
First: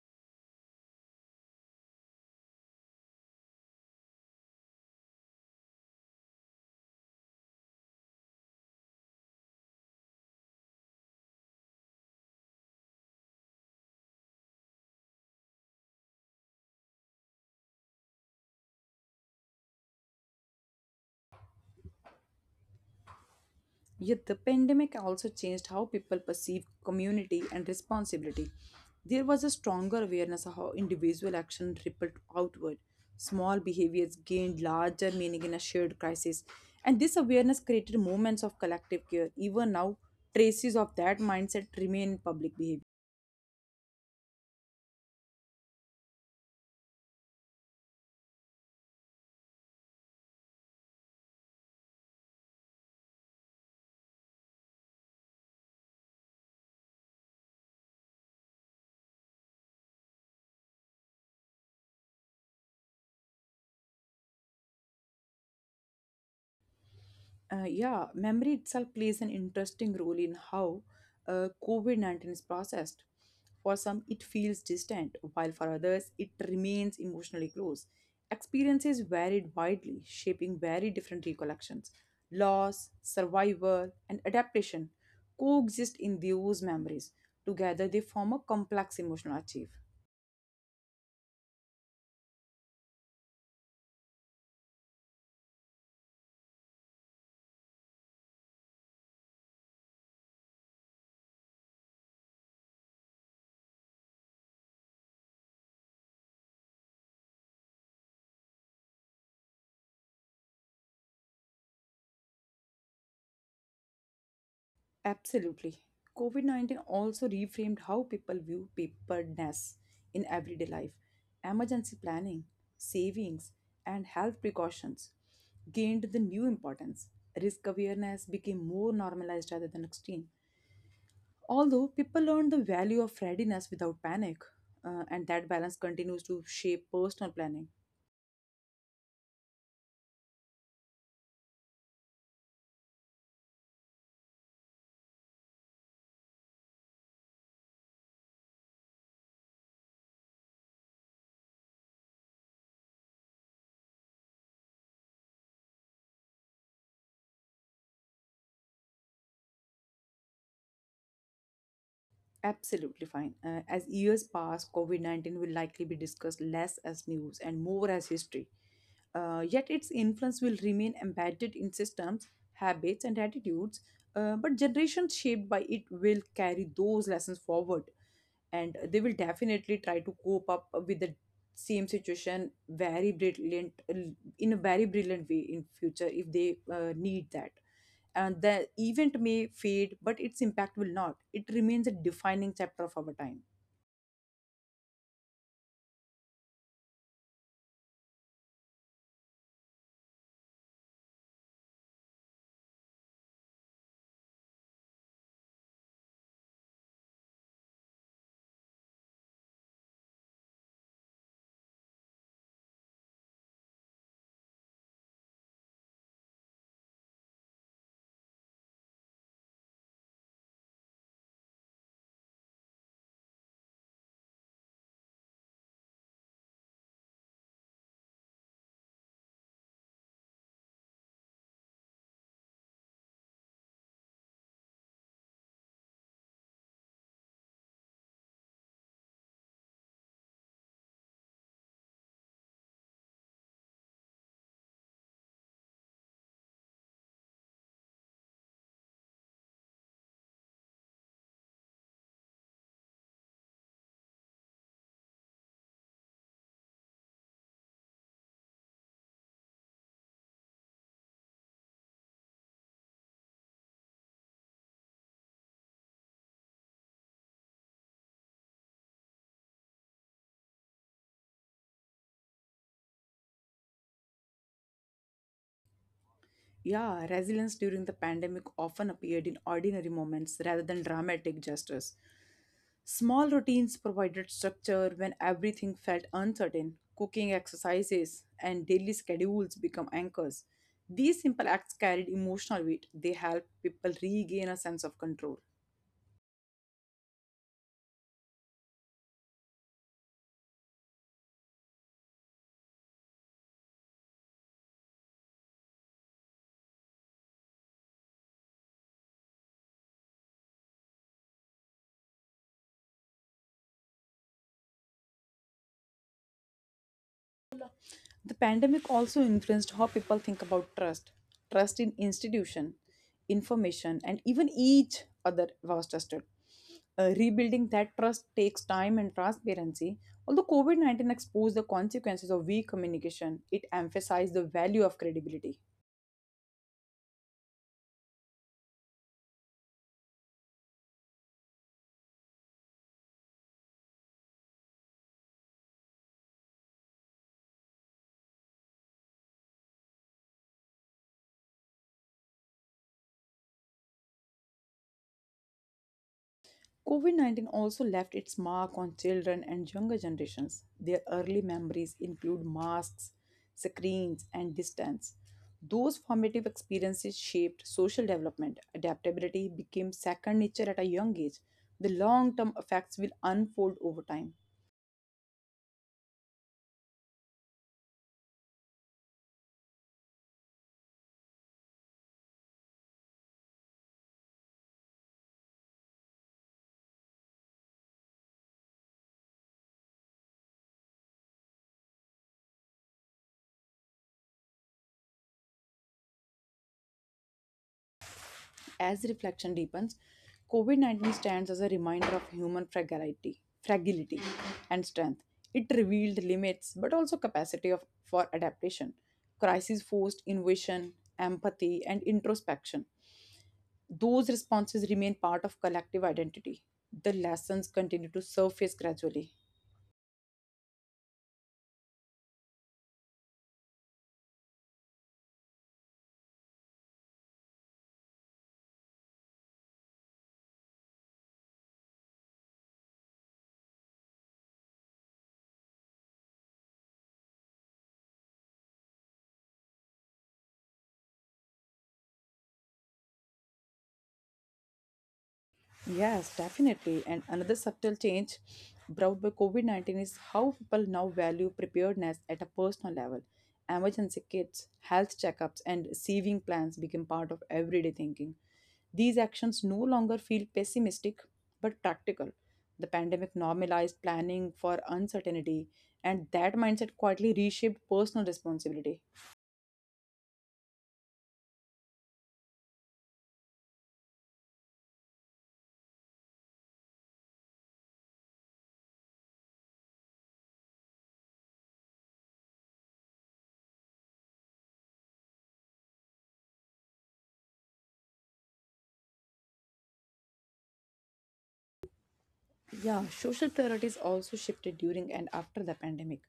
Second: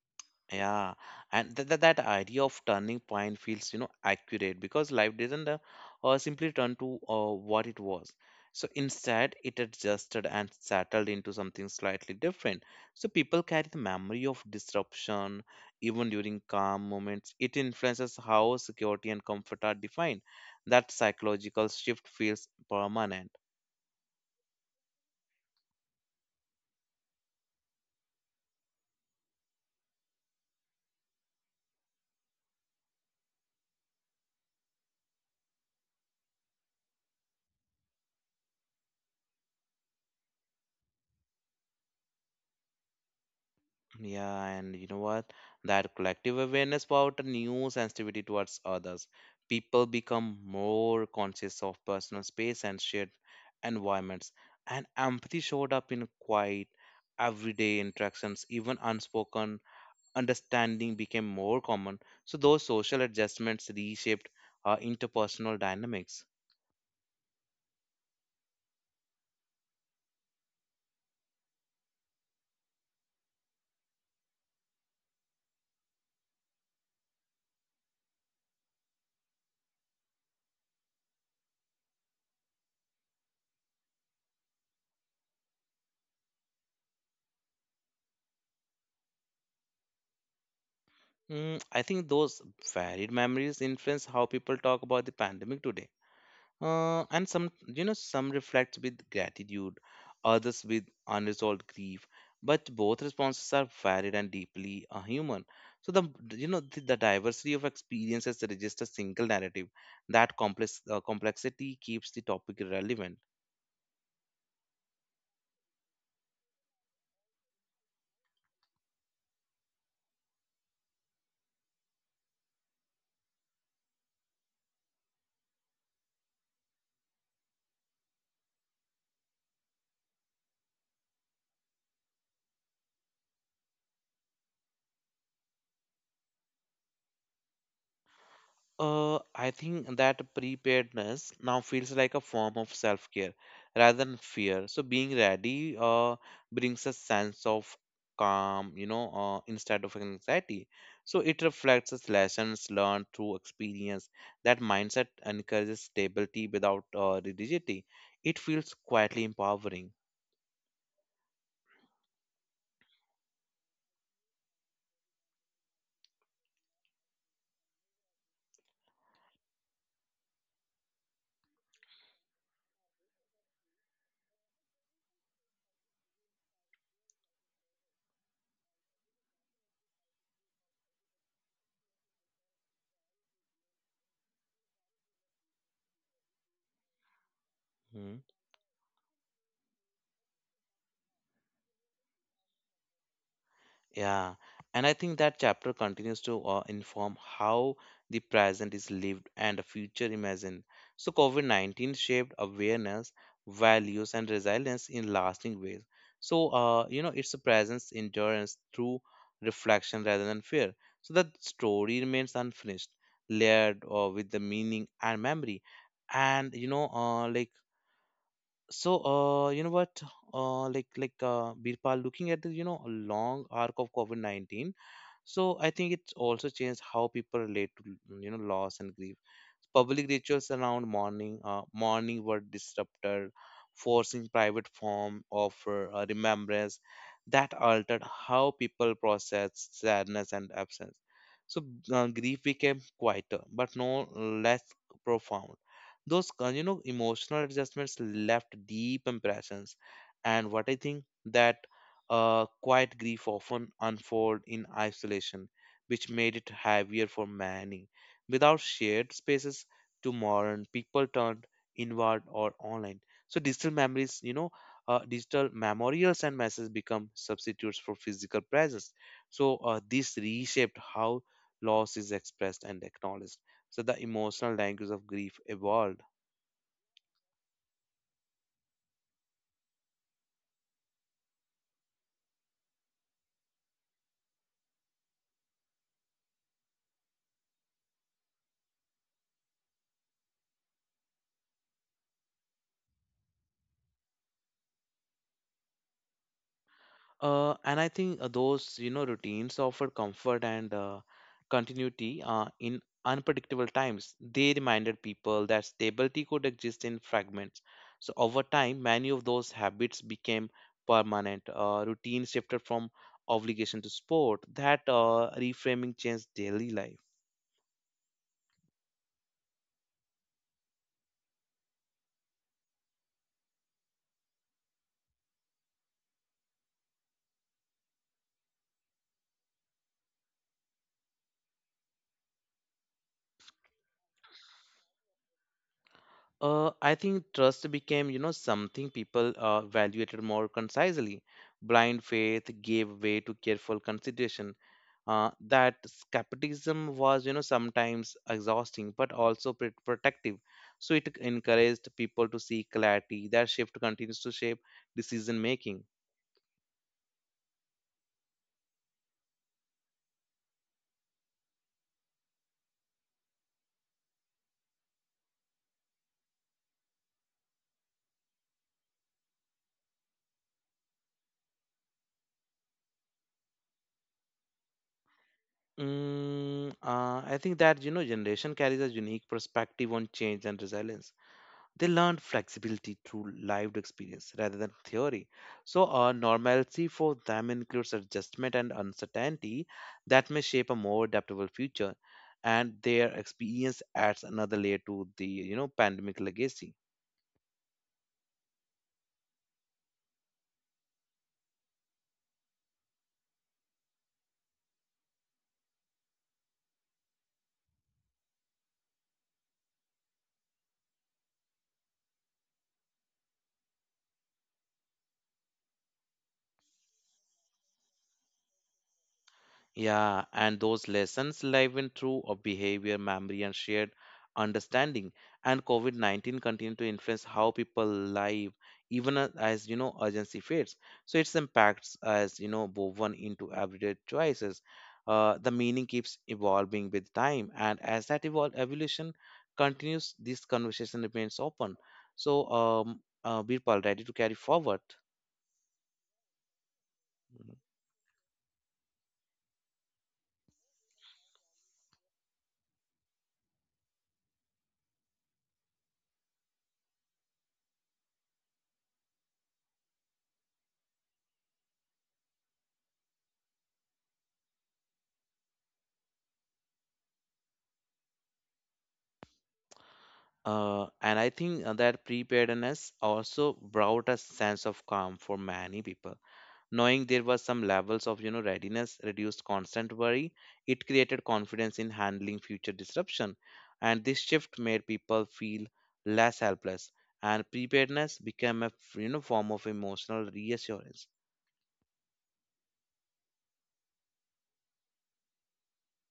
[SPEAKER 1] yeah, and that idea of turning point feels, you know, accurate because life didn't simply turn to what it was. So instead, it adjusted and settled into something slightly different. So people carry the memory of disruption even during calm moments. It influences how security and comfort are defined. That psychological shift feels permanent.
[SPEAKER 2] Yet the pandemic also changed how people perceive community and responsibility. There was a stronger awareness of how individual action rippled outward. Small behaviors gained larger meaning in a shared crisis. And this awareness created moments of collective care. Even now, traces of that mindset remain in public behavior.
[SPEAKER 1] Yeah, and you know what? That collective awareness about a new sensitivity towards others. People become more conscious of personal space and shared environments. And empathy showed up in quiet, everyday interactions, even unspoken understanding became more common. So those social adjustments reshaped interpersonal dynamics.
[SPEAKER 2] Yeah, memory itself plays an interesting role in how COVID COVID-19 is processed. For some, it feels distant, while for others, it remains emotionally close. Experiences varied widely, shaping very different recollections. Loss, survival, and adaptation coexist in those memories. Together, they form a complex emotional archive.
[SPEAKER 1] I think those varied memories influence how people talk about the pandemic today. And some, you know, some reflect with gratitude, others with unresolved grief. But both responses are varied and deeply human. So the, you know, the diversity of experiences resists a single narrative. That complexity keeps the topic relevant.
[SPEAKER 2] Absolutely. COVID COVID-19 also reframed how people view preparedness in everyday life. Emergency planning, savings, and health precautions gained the new importance. Risk awareness became more normalized rather than extreme. Although people learned the value of readiness without panic, and that balance continues to shape personal planning.
[SPEAKER 1] I think that preparedness now feels like a form of self-care rather than fear. So being ready brings a sense of calm, instead of anxiety. So it reflects its lessons learned through experience. That mindset encourages stability without rigidity. It feels quietly empowering.
[SPEAKER 2] Absolutely fine. As years pass, COVID COVID-19 will likely be discussed less as news and more as history. Yet its influence will remain embedded in systems, habits, and attitudes. But generations shaped by it will carry those lessons forward, and they will definitely try to cope up with the same situation very brilliant in a very brilliant way in future if they need that. And the event may fade, but its impact will not. It remains a defining chapter of our time.
[SPEAKER 1] Yeah, and I think that chapter continues to inform how the present is lived and the future imagined. So, COVID 19 shaped awareness, values, and resilience in lasting ways. So, it's a presence endurance through reflection rather than fear. So, that story remains unfinished, layered with the meaning and memory. And, you know, like, so, you know what? Like, Birpal, looking at the, you know, long arc of COVID 19, so I think it's also changed how people relate to, you know, loss and grief. Public rituals around morning were disrupted, forcing private form of remembrance that altered how people process sadness and absence. So grief became quieter, but no less profound. Those emotional adjustments left deep impressions, and what I think that quiet grief often unfold in isolation, which made it heavier for many. Without shared spaces to mourn, people turned inward or online. So digital memories, you know, digital memorials and messages become substitutes for physical presence. So this reshaped how loss is expressed and acknowledged. So the emotional language of grief evolved.
[SPEAKER 2] Yeah, resilience during the pandemic often appeared in ordinary moments rather than dramatic gestures. Small routines provided structure when everything felt uncertain. Cooking exercises and daily schedules become anchors. These simple acts carried emotional weight. They help people regain a sense of control.
[SPEAKER 1] And I think those, you know, routines offer comfort and continuity in unpredictable times. They reminded people that stability could exist in fragments. So over time, many of those habits became permanent. Routine shifted from obligation to sport. That reframing changed daily life.
[SPEAKER 2] The pandemic also influenced how people think about trust, trust in institution, information, and even each other was trusted. Rebuilding that trust takes time and transparency. Although COVID COVID-19 exposed the consequences of weak communication, it emphasized the value of credibility.
[SPEAKER 1] I think trust became, you know, something people evaluated more concisely. Blind faith gave way to careful consideration, that skepticism was, you know, sometimes exhausting but also protective. So it encouraged people to seek clarity. That shift continues to shape decision making.
[SPEAKER 2] COVID COVID-19 also left its mark on children and younger generations. Their early memories include masks, screens, and distance. Those formative experiences shaped social development. Adaptability became second nature at a young age. The long term effects will unfold over time.
[SPEAKER 1] I think that, you know, generation carries a unique perspective on change and resilience. They learned flexibility through lived experience rather than theory. So, normalcy for them includes adjustment and uncertainty that may shape a more adaptable future, and their experience adds another layer to the, you know, pandemic legacy.
[SPEAKER 2] As reflection deepens, COVID COVID-19 stands as a reminder of human fragility, fragility and strength. It revealed limits but also capacity of, for adaptation. Crisis forced innovation, empathy, and introspection. Those responses remain part of collective identity. The lessons continue to surface gradually.
[SPEAKER 1] Yeah, and those lessons live in through of behavior, memory, and shared understanding. And COVID 19 continue to influence how people live, even as, you know, urgency fades. So its impacts, as you know, woven into everyday choices. The meaning keeps evolving with time, and as that evolution continues, this conversation remains open. So, Birpal, ready to carry forward?
[SPEAKER 2] Yes, definitely. And another subtle change brought by COVID COVID-19 is how people now value preparedness at a personal level. Emergency kits, health checkups, and saving plans became part of everyday thinking. These actions no longer feel pessimistic but practical. The pandemic normalized planning for uncertainty, and that mindset quietly reshaped personal responsibility.
[SPEAKER 1] And I think that preparedness also brought a sense of calm for many people. Knowing there was some levels of, you know, readiness reduced constant worry. It created confidence in handling future disruption, and this shift made people feel less helpless. And preparedness became a form of emotional reassurance.
[SPEAKER 2] Yeah, social priorities also shifted during and after the pandemic.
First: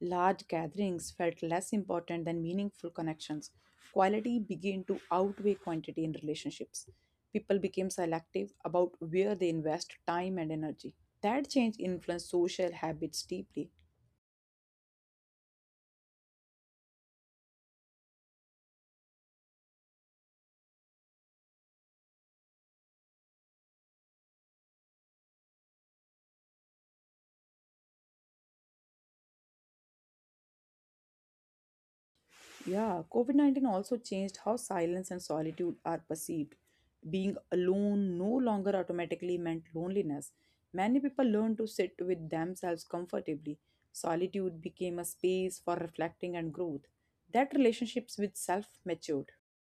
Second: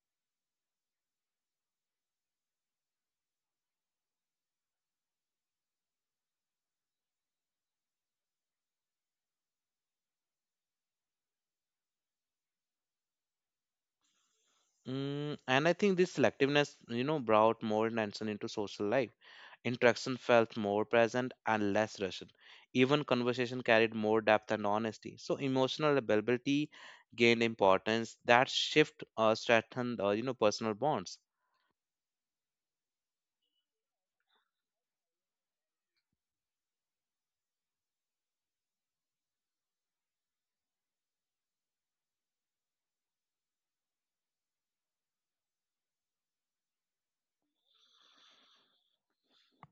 [SPEAKER 2] Large gatherings felt less important than meaningful connections. Quality began to outweigh quantity in relationships. People became selective about where they invest time and energy. That change influenced social habits deeply.
[SPEAKER 1] And I think this selectiveness, you know, brought more tension into social life. Interaction felt more present and less rushed. Even conversation carried more depth and honesty. So emotional availability gained importance. That shift strengthened, personal bonds.
[SPEAKER 2] Yeah, COVID COVID-19 also changed how silence and solitude are perceived. Being alone no longer automatically meant loneliness. Many people learned to sit with themselves comfortably. Solitude became a space for reflecting and growth. That relationships with self matured.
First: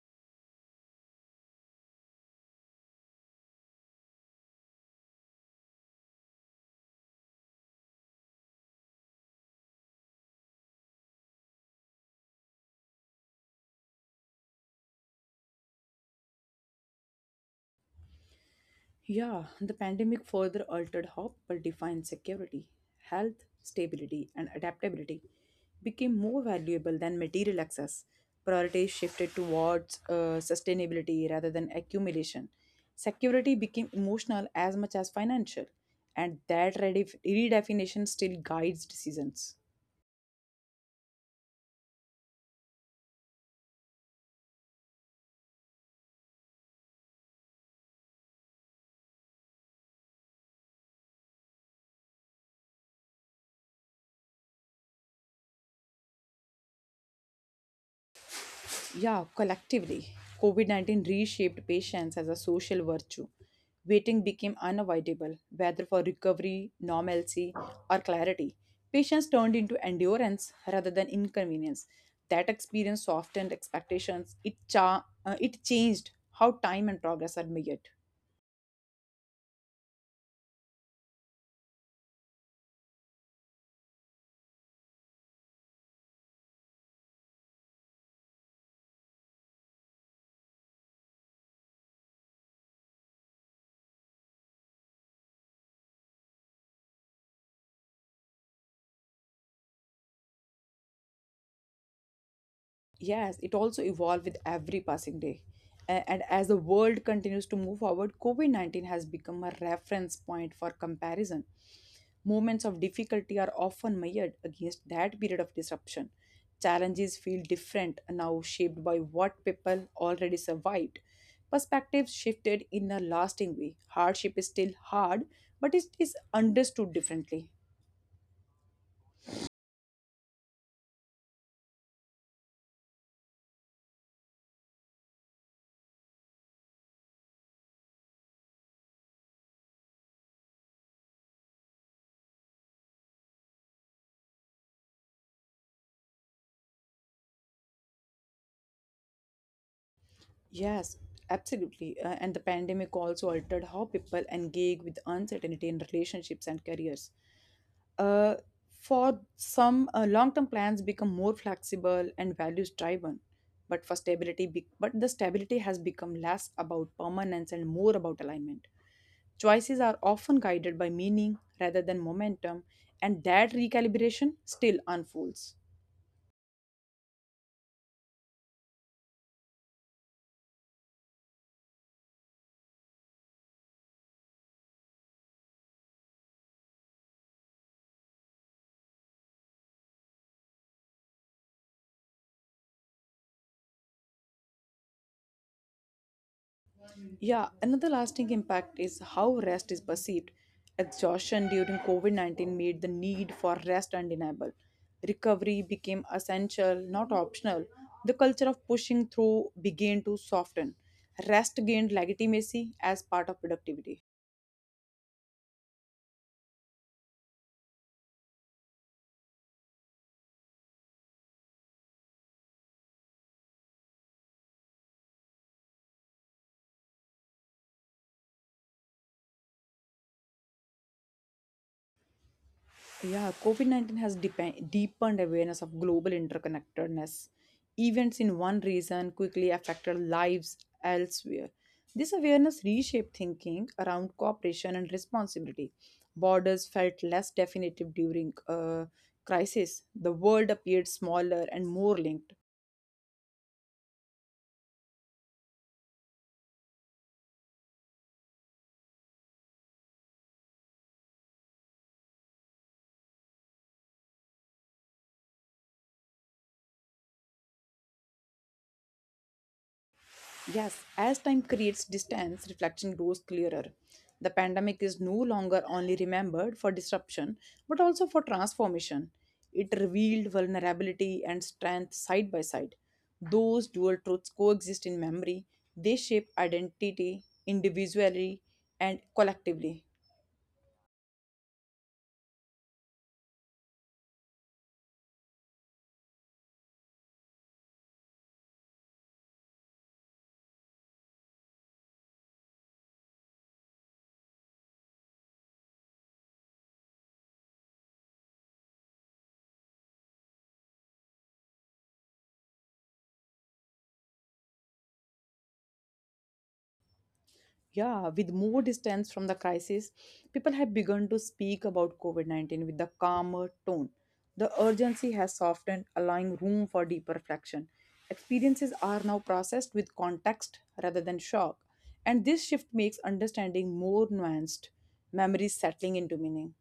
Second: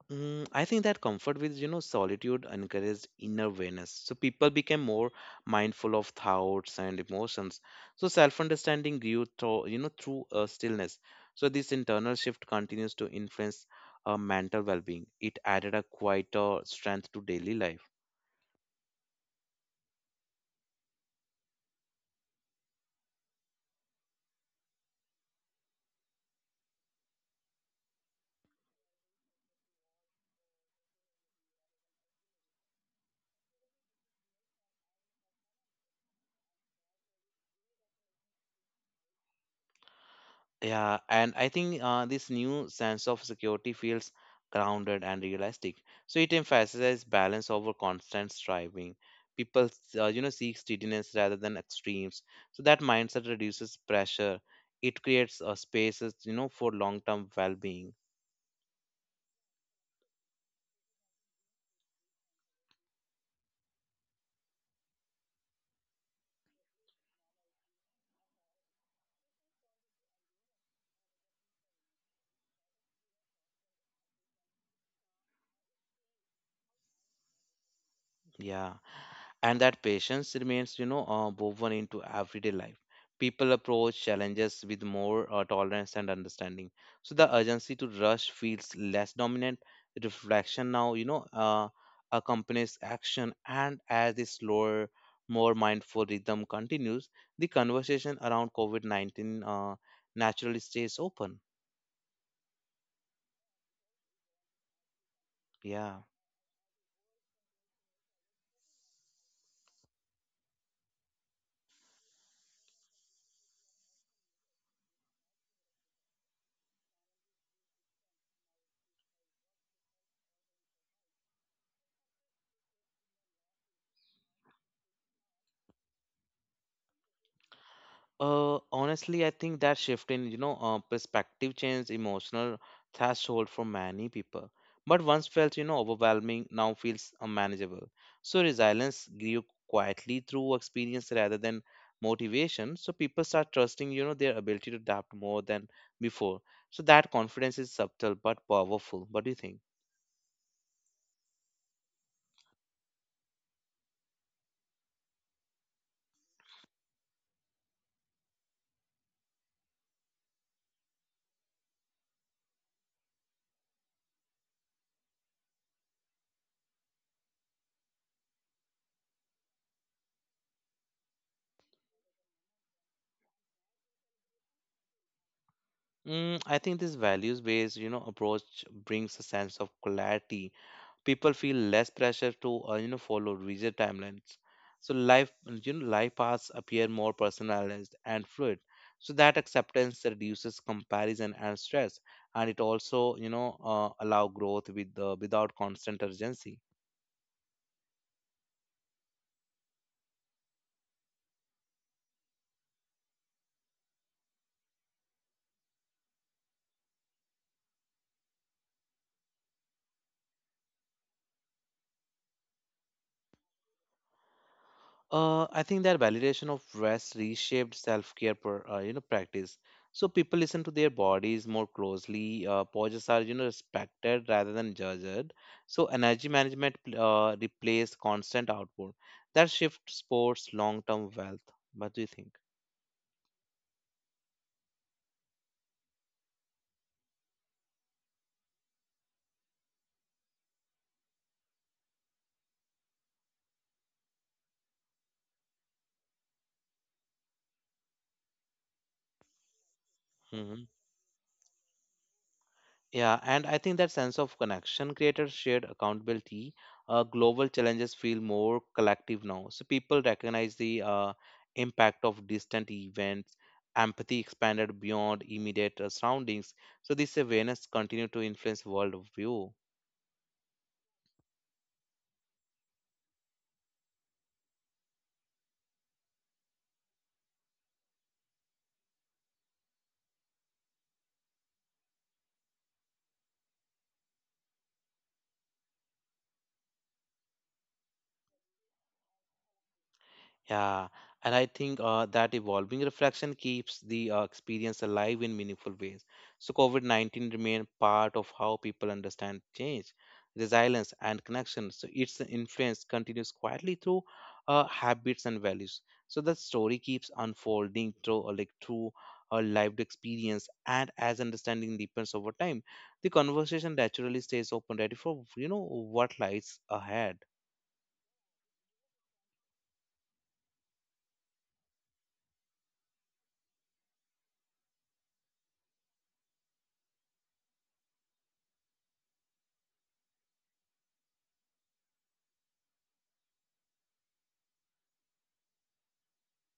[SPEAKER 1] I think that comfort with, you know, solitude encouraged inner awareness. So people became more mindful of thoughts and emotions. So self-understanding grew through stillness. So this internal shift continues to influence mental well-being. It added a quieter strength to daily life.
[SPEAKER 2] Yeah, the pandemic further altered how people define security. Health, stability, and adaptability became more valuable than material access. Priorities shifted towards sustainability rather than accumulation. Security became emotional as much as financial, and that redefinition still guides decisions.
[SPEAKER 1] Yeah, and I think this new sense of security feels grounded and realistic. So it emphasizes balance over constant striving. People, seek steadiness rather than extremes. So that mindset reduces pressure. It creates spaces, you know, for long-term well-being.
[SPEAKER 2] Yeah, collectively, COVID COVID-19 reshaped patience as a social virtue. Waiting became unavoidable, whether for recovery, normalcy, or clarity. Patience turned into endurance rather than inconvenience. That experience softened expectations. It, it changed how time and progress are measured.
[SPEAKER 1] Yeah, and that patience remains, you know, woven into everyday life. People approach challenges with more tolerance and understanding. So the urgency to rush feels less dominant. Reflection now, you know, accompanies action, and as this slower, more mindful rhythm continues, the conversation around covid-19 naturally stays open.
[SPEAKER 2] Yes, it also evolved with every passing day.
[SPEAKER 1] Yeah.
[SPEAKER 2] And as the world continues to move forward, COVID COVID-19 has become a reference point for comparison. Moments of difficulty are often measured against that period of disruption. Challenges feel different now, shaped by what people already survived. Perspectives shifted in a lasting way. Hardship is still hard, but it is understood differently.
[SPEAKER 1] Honestly, I think that shift in, perspective changed emotional threshold for many people. But once felt, you know, overwhelming, now feels unmanageable. So resilience grew quietly through experience rather than motivation. So people start trusting, you know, their ability to adapt more than before. So that confidence is subtle but powerful. What do you think?
[SPEAKER 2] Yes, absolutely. And the pandemic also altered how people engage with uncertainty in relationships and careers. Uh, for some, long-term plans become more flexible and values-driven. But the stability has become less about permanence and more about alignment. Choices are often guided by meaning rather than momentum, and that recalibration still unfolds.
[SPEAKER 1] I think this values-based, you know, approach brings a sense of clarity. People feel less pressure to follow rigid timelines. So life, life paths appear more personalized and fluid. So that acceptance reduces comparison and stress, and it also, you know, allow growth with without constant urgency.
[SPEAKER 2] Yeah, another lasting impact is how rest is perceived. Exhaustion during COVID COVID-19 made the need for rest undeniable. Recovery became essential, not optional. The culture of pushing through began to soften. Rest gained legitimacy as part of productivity.
[SPEAKER 1] I think that validation of rest reshaped self-care per, you know practice. So people listen to their bodies more closely. Pauses are, you know, respected rather than judged. So energy management replaced constant output. That shifts sports long-term wealth. What do you think?
[SPEAKER 2] Yeah, COVID COVID-19 has deepened awareness of global interconnectedness. Events in one region quickly affected lives elsewhere. This awareness reshaped thinking around cooperation and responsibility. Borders felt less definitive during a crisis. The world
[SPEAKER 1] Mm-hmm.
[SPEAKER 2] appeared smaller and more linked.
[SPEAKER 1] Yeah, and I think that sense of connection creators shared accountability. Global challenges feel more collective now. So people recognize the impact of distant events, empathy expanded beyond immediate surroundings. So this awareness continued to influence world view.
[SPEAKER 2] Yes, as time creates distance, reflection grows clearer. The pandemic is no longer only remembered for disruption, but also for transformation. It revealed vulnerability and strength side by side. Those dual truths coexist in memory, they shape identity individually and collectively.
[SPEAKER 1] Yeah, and I think that evolving reflection keeps the experience alive in meaningful ways. So, COVID 19 remained part of how people understand change, resilience, and connection. So, its influence continues quietly through habits and values. So, the story keeps unfolding through a lived experience, and as understanding deepens over time, the conversation naturally stays open, ready for, you know, what lies ahead.
[SPEAKER 2] Yeah, with more distance from the crisis, people have begun to speak about COVID-19 with a calmer tone. The urgency has softened, allowing room for deeper reflection. Experiences are now processed with context rather than shock, and this shift makes understanding more nuanced. Memories settling into meaning.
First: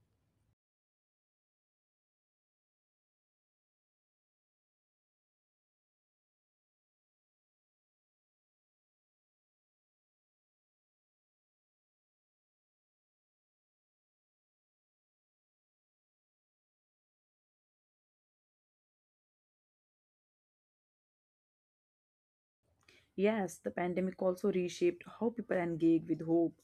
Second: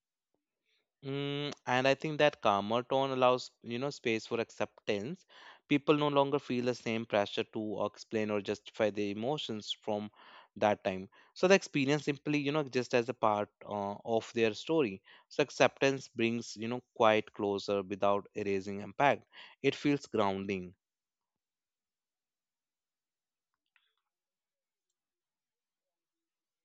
[SPEAKER 1] And I think that calmer tone allows, you know, space for acceptance. People no longer feel the same pressure to explain or justify their emotions from that time. So the experience simply, just as a part of their story. So acceptance brings, quite closer without erasing impact. It feels grounding.
[SPEAKER 2] Yes, the pandemic also reshaped how people engage with hope,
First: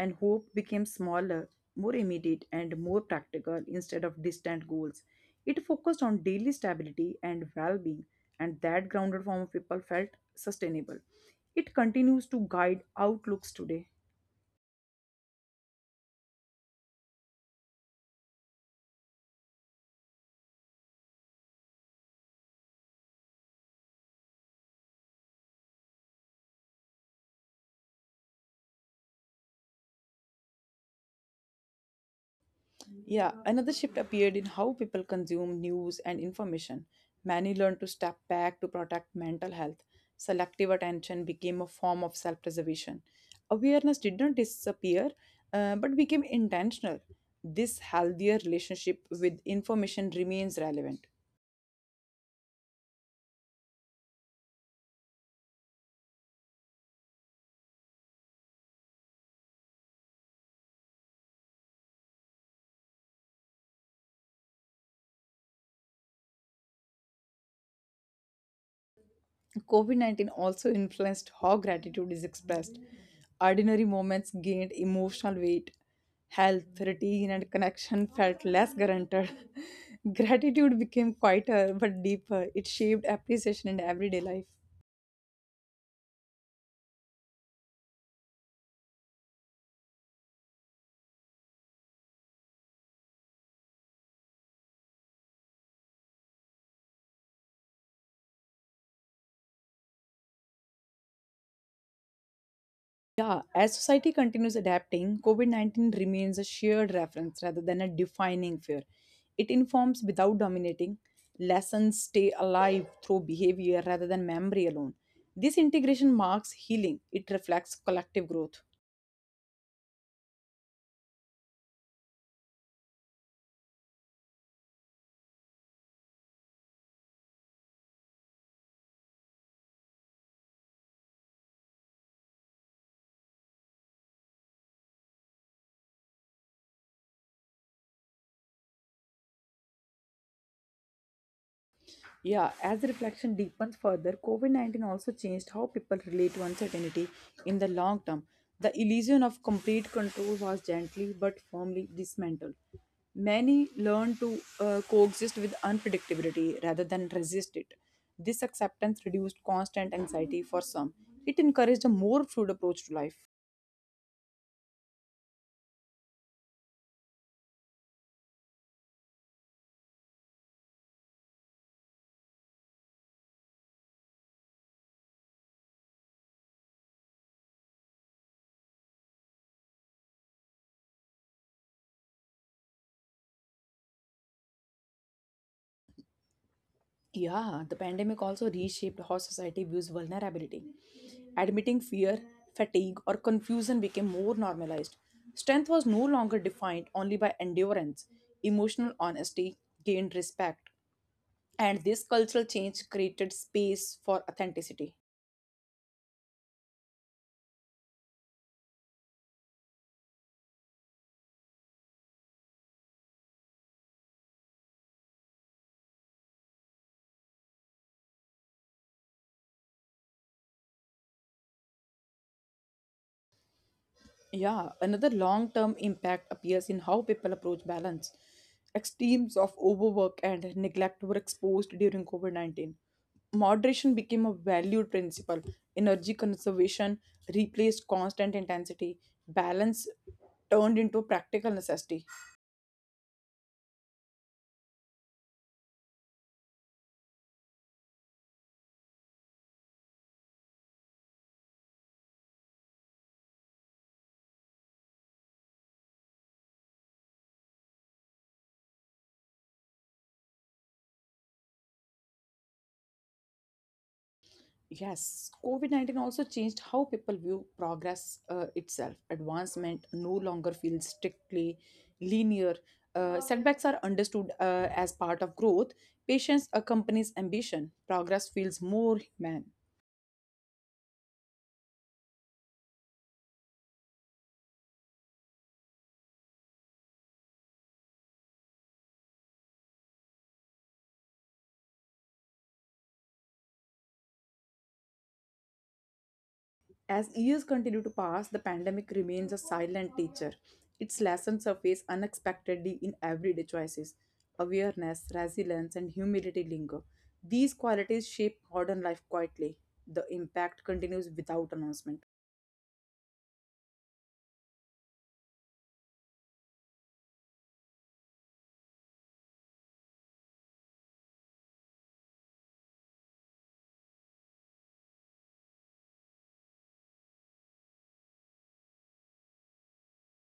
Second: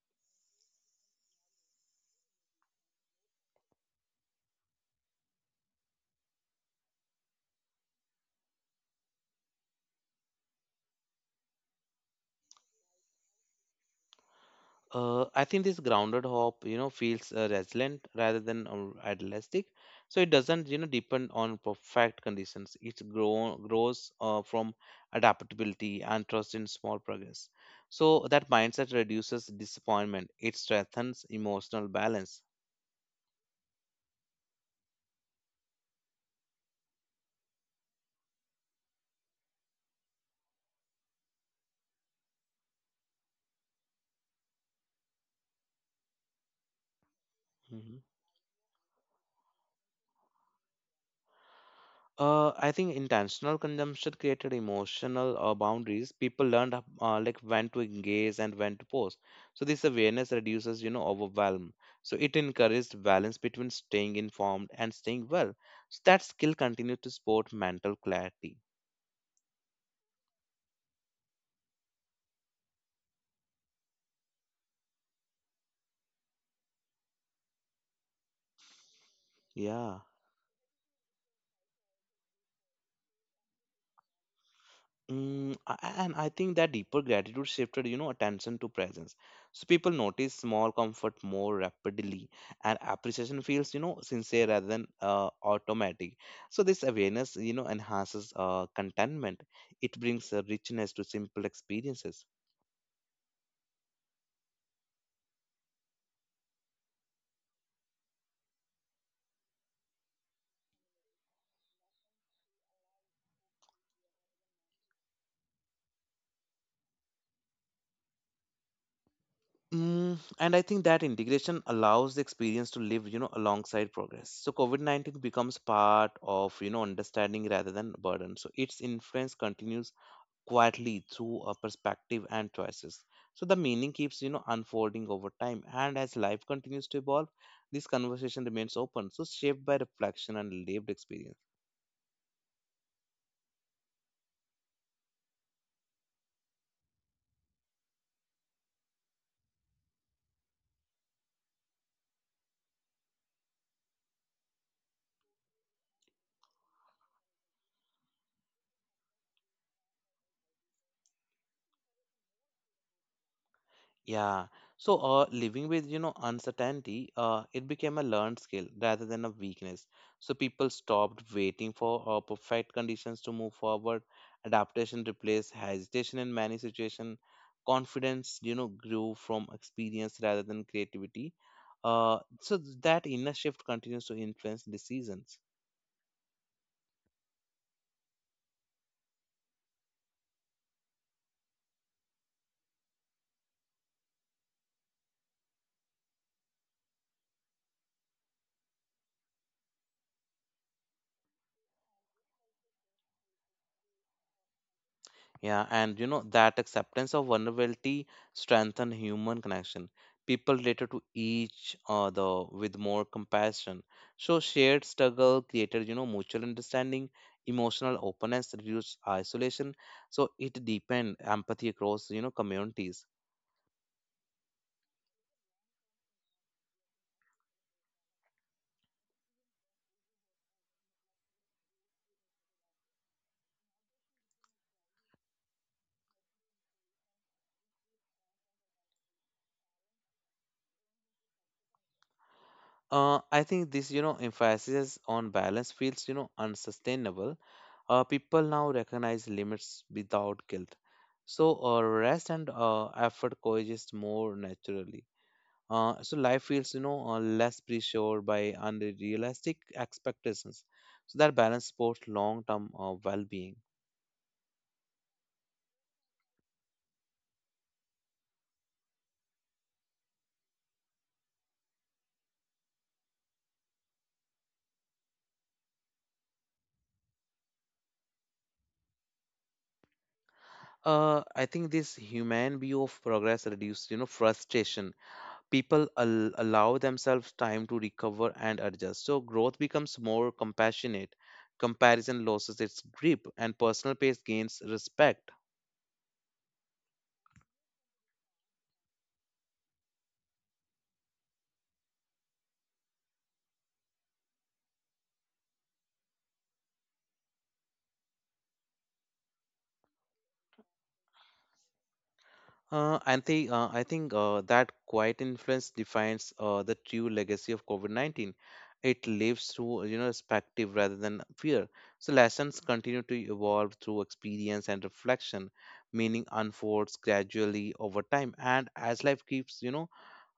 [SPEAKER 2] and hope became smaller, more immediate, and more practical instead of distant goals. It focused on daily stability and well being, and that grounded form of people felt sustainable. It continues to guide outlooks today.
[SPEAKER 1] I think this grounded hope, feels resilient rather than idealistic. So it doesn't, depend on perfect conditions. It grows from adaptability and trust in small progress. So that mindset reduces disappointment. It strengthens emotional balance.
[SPEAKER 2] Yeah, another shift appeared in how people consume news and information. Many learned to step back to protect mental health. Selective attention became a form of self preservation. Awareness did not disappear, but became intentional. This
[SPEAKER 1] Mhm.
[SPEAKER 2] healthier relationship with information remains relevant.
[SPEAKER 1] I think intentional consumption created emotional boundaries. People learned when to engage and when to pause. So this awareness reduces, overwhelm. So it encouraged balance between staying informed and staying well. So that skill continued to support mental clarity.
[SPEAKER 2] COVID COVID-19 also influenced how gratitude is expressed. Ordinary moments gained emotional weight, health, routine, and connection felt less guaranteed.
[SPEAKER 1] Yeah.
[SPEAKER 2] <laughs> Gratitude became quieter but deeper. It shaped appreciation in everyday life.
[SPEAKER 1] And I think that deeper gratitude shifted, attention to presence. So people notice small comfort more rapidly, and appreciation feels, sincere rather than automatic. So this awareness, enhances contentment. It brings a richness to simple experiences.
[SPEAKER 2] Yeah, as society continues adapting, COVID COVID-19 remains a shared reference rather than a defining fear. It informs without dominating, lessons stay alive through behavior rather than memory alone. This integration marks healing, it reflects collective growth.
[SPEAKER 1] Mm, and I think that integration allows the experience to live, alongside progress. So COVID-19 becomes part of, understanding rather than burden. So its influence continues quietly through a perspective and choices. So the meaning keeps, unfolding over time. And as life continues to evolve, this conversation remains open, so shaped by reflection and lived experience.
[SPEAKER 2] Yeah, as the reflection deepens further, COVID COVID-19 also changed how people relate to uncertainty in the long term. The illusion of complete control was gently but firmly dismantled. Many learned to coexist with unpredictability rather than resist it. This acceptance reduced constant anxiety for some. It encouraged a more fluid approach to life.
[SPEAKER 1] Yeah. So, living with, uncertainty, it became a learned skill rather than a weakness. So people stopped waiting for perfect conditions to move forward. Adaptation replaced hesitation in many situations. Confidence, grew from experience rather than creativity. So that inner shift continues to influence decisions.
[SPEAKER 2] Yeah, the pandemic also reshaped how society views vulnerability. Admitting fear, fatigue, or confusion became more normalized. Strength was no longer defined only by endurance, emotional honesty gained respect, and this cultural change created space for authenticity.
[SPEAKER 1] Yeah, and you know that acceptance of vulnerability strengthen human connection. People related to each other with more compassion. So shared struggle created, mutual understanding, emotional openness, reduced isolation. So it deepened empathy across, communities.
[SPEAKER 2] Yeah, another long term impact appears in how people approach balance. Extremes of overwork and neglect were exposed during COVID COVID-19. Moderation became a valued principle. Energy conservation replaced constant intensity. Balance turned into a practical necessity.
[SPEAKER 1] I think this, emphasis on balance feels, unsustainable. People now recognize limits without guilt. So rest and effort coexist more naturally. So life feels, less pressured by unrealistic expectations. So that balance supports long-term well-being.
[SPEAKER 2] Yes, COVID COVID-19 also changed how people view progress itself. Advancement no longer feels strictly linear. Setbacks are understood as part of growth, patience accompanies ambition. Progress feels more human.
[SPEAKER 1] I think this human view of progress reduces, frustration. People allow themselves time to recover and adjust. So growth becomes more compassionate. Comparison loses its grip, and personal pace gains respect.
[SPEAKER 2] As years continue to pass, the pandemic remains a silent teacher. Its lessons surface unexpectedly in everyday choices. Awareness, resilience, and humility linger. These qualities shape modern life quietly. The impact continues without announcement.
[SPEAKER 1] And I think that quiet influence defines the true legacy of COVID-19. It lives through, perspective rather than fear. So lessons continue to evolve through experience and reflection, meaning unfolds gradually over time. And as life keeps, you know,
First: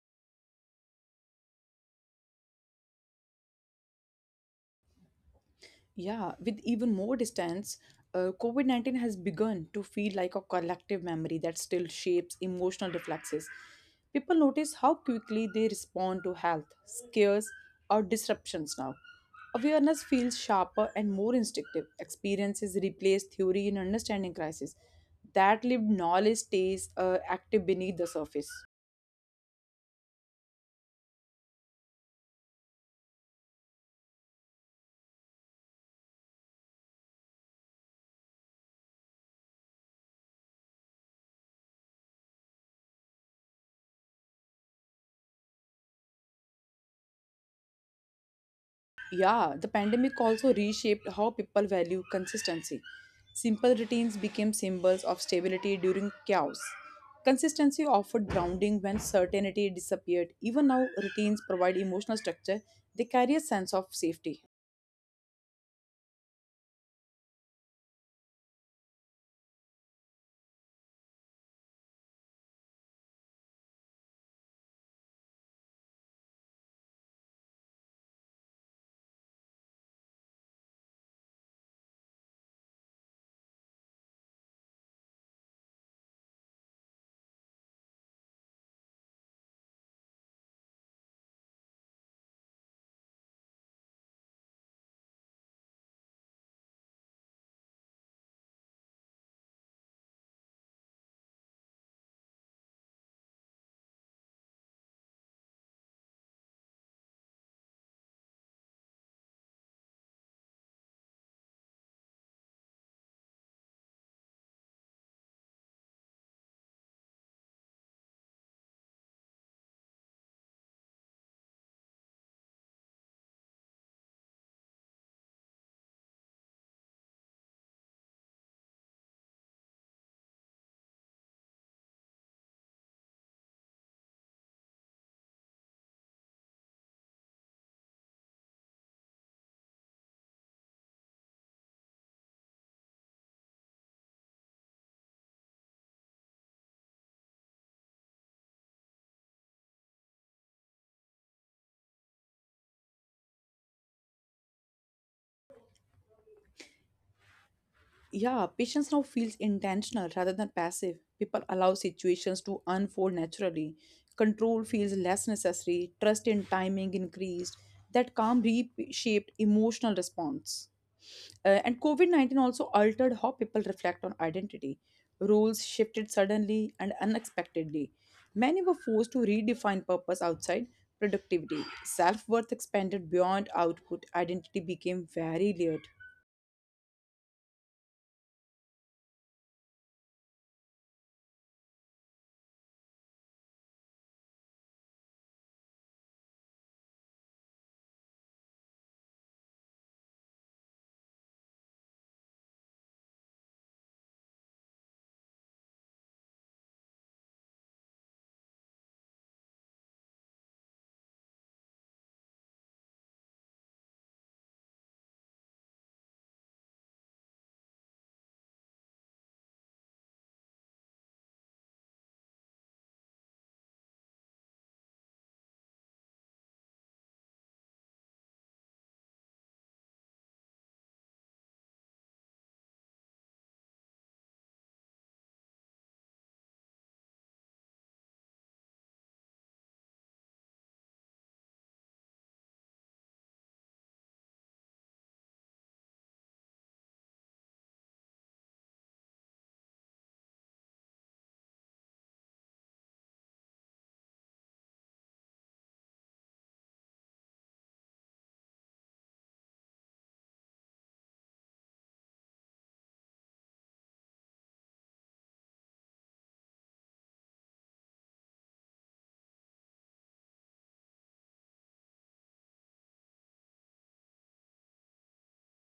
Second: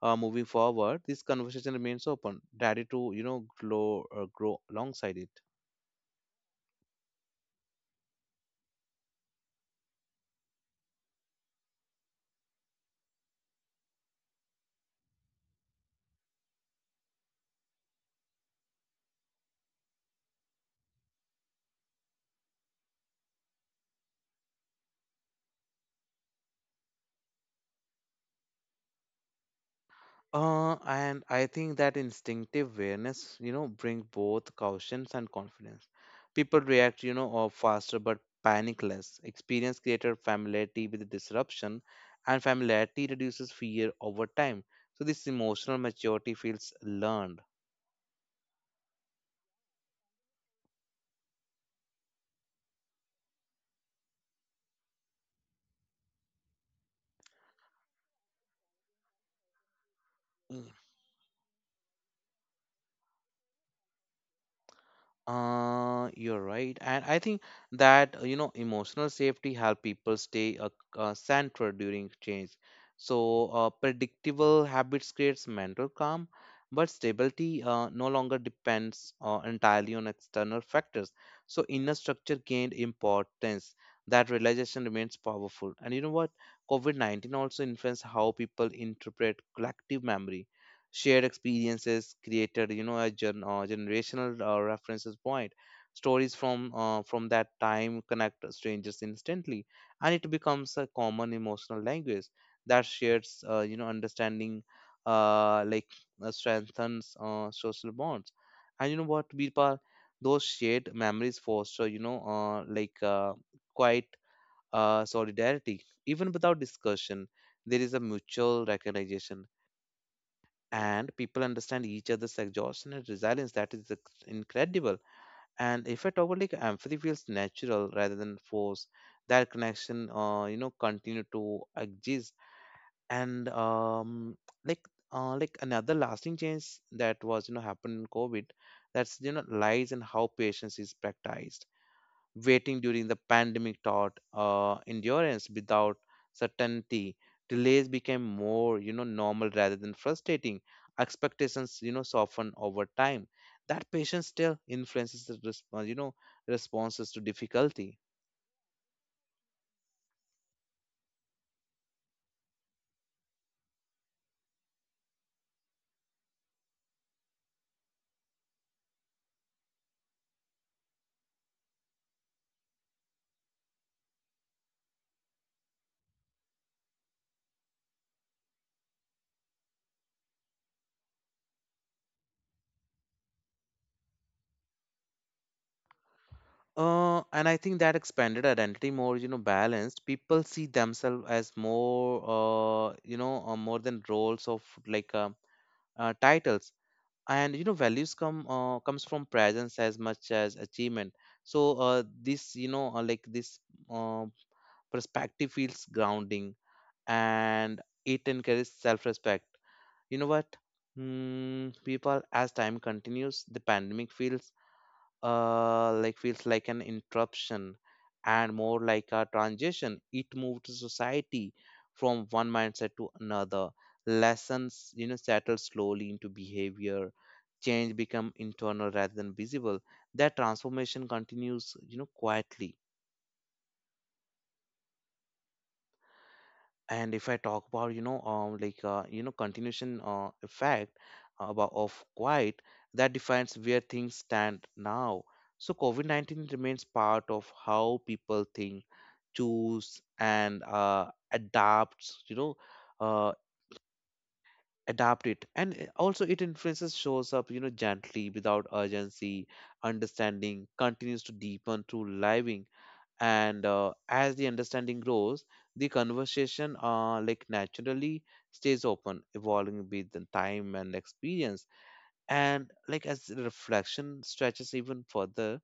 [SPEAKER 1] uh, moving forward, this conversation remains open, ready to, grow alongside it.
[SPEAKER 2] Yeah, with even more distance, COVID COVID-19 has begun to feel like a collective memory that still shapes emotional reflexes. People notice how quickly they respond to health, scares, or disruptions now. Awareness feels sharper and more instinctive. Experiences replace theory in understanding crisis. That lived knowledge stays active beneath the surface.
[SPEAKER 1] And I think that instinctive awareness, bring both caution and confidence. People react, you know, or faster but panic less. Experience created familiarity with disruption, and familiarity reduces fear over time. So this emotional maturity feels learned.
[SPEAKER 2] Yeah, the pandemic also reshaped how people value consistency. Simple routines became symbols of stability during chaos. Consistency offered grounding when certainty disappeared. Even now, routines provide emotional structure, they carry a sense of safety.
[SPEAKER 1] You're right, and I think that you know emotional safety help people stay centered during change. So predictable habits creates mental calm, but stability no longer depends entirely on external factors. So inner structure gained importance. That realization remains powerful. And you know what? COVID-19 also influenced how people interpret collective memory, shared experiences created, you know, a generational references point, stories from that time connect strangers instantly, and it becomes a common emotional language that shares, you know, understanding, uh, like strengthens social bonds. And you know what, Birpal, those shared memories foster, you know, quite solidarity even without discussion. There is a mutual recognition, and people understand each other's exhaustion and resilience. That is incredible. And if I talk about, like, empathy feels natural rather than forced, that connection, continue to exist. And like another lasting change that was, you know, happened in COVID, that's, you know, lies and how patience is practiced. Waiting during the pandemic taught endurance without certainty, delays became more, you know, normal rather than frustrating, expectations, you know, soften over time. That patience still influences the response, you know, responses to difficulty.
[SPEAKER 2] Yeah, patience now feels intentional rather than passive. People allow situations to unfold naturally. Control feels less necessary. Trust in timing increased. That calm reshaped emotional response. And COVID COVID-19 also altered how people reflect on identity. Roles shifted suddenly and unexpectedly. Many were forced to redefine purpose outside productivity. Self worth expanded beyond output. Identity became very layered.
[SPEAKER 1] And I think that expanded identity more, you know, balanced. People see themselves as more, more than roles of like titles, and you know values comes from presence as much as achievement. So this, you know, like this uh, perspective feels grounding, and it encourages self-respect. You know what? Hmm, people, as time continues, the pandemic feels like an interruption and more like a transition. It moved society from one mindset to another. Lessons, you know, settle slowly into behavior. Change become internal rather than visible. That transformation continues, you know, quietly. And if I talk about, you know, continuation effect about of quiet, that defines where things stand now. So covid-19 remains part of how people think, choose, and adapts, you know, uh, adapt it. And also it influences shows up, you know, gently without urgency. Understanding continues to deepen through living. And as the understanding grows, the conversation, like, naturally stays open, evolving with the time and experience. And like, as the reflection stretches even further,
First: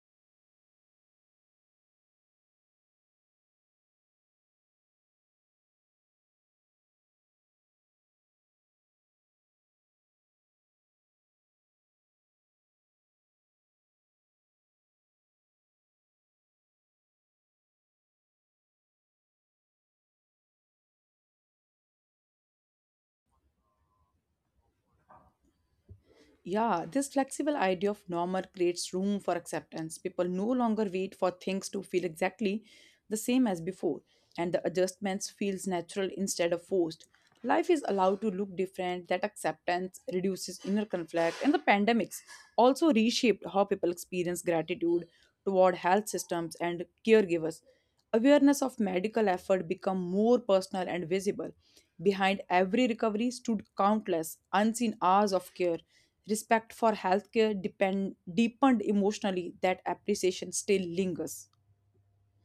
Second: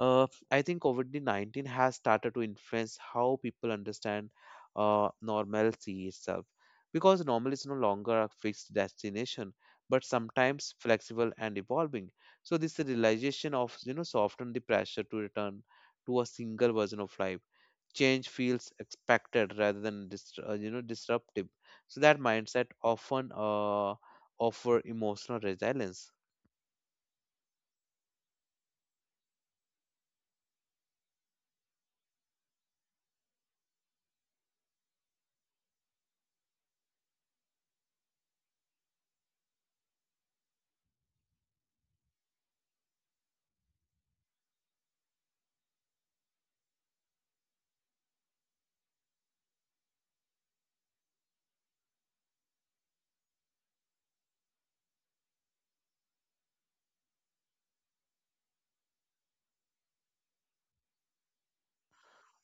[SPEAKER 1] I think COVID 19 has started to influence how people understand normalcy itself. Because normal is no longer a fixed destination, but sometimes flexible and evolving. So this realization of, you know, soften the pressure to return to a single version of life. Change feels expected rather than dis- you know disruptive. So that mindset often offer emotional resilience.
[SPEAKER 2] Yeah, this flexible idea of normal creates room for acceptance. People no longer wait for things to feel exactly the same as before, and the adjustments feels natural instead of forced. Life is allowed to look different. That acceptance reduces inner conflict, and the pandemics also reshaped how people experience gratitude toward health systems and caregivers. Awareness of medical effort become more personal and visible. Behind every recovery stood countless unseen hours of care. Respect for healthcare deepened emotionally, that appreciation still lingers.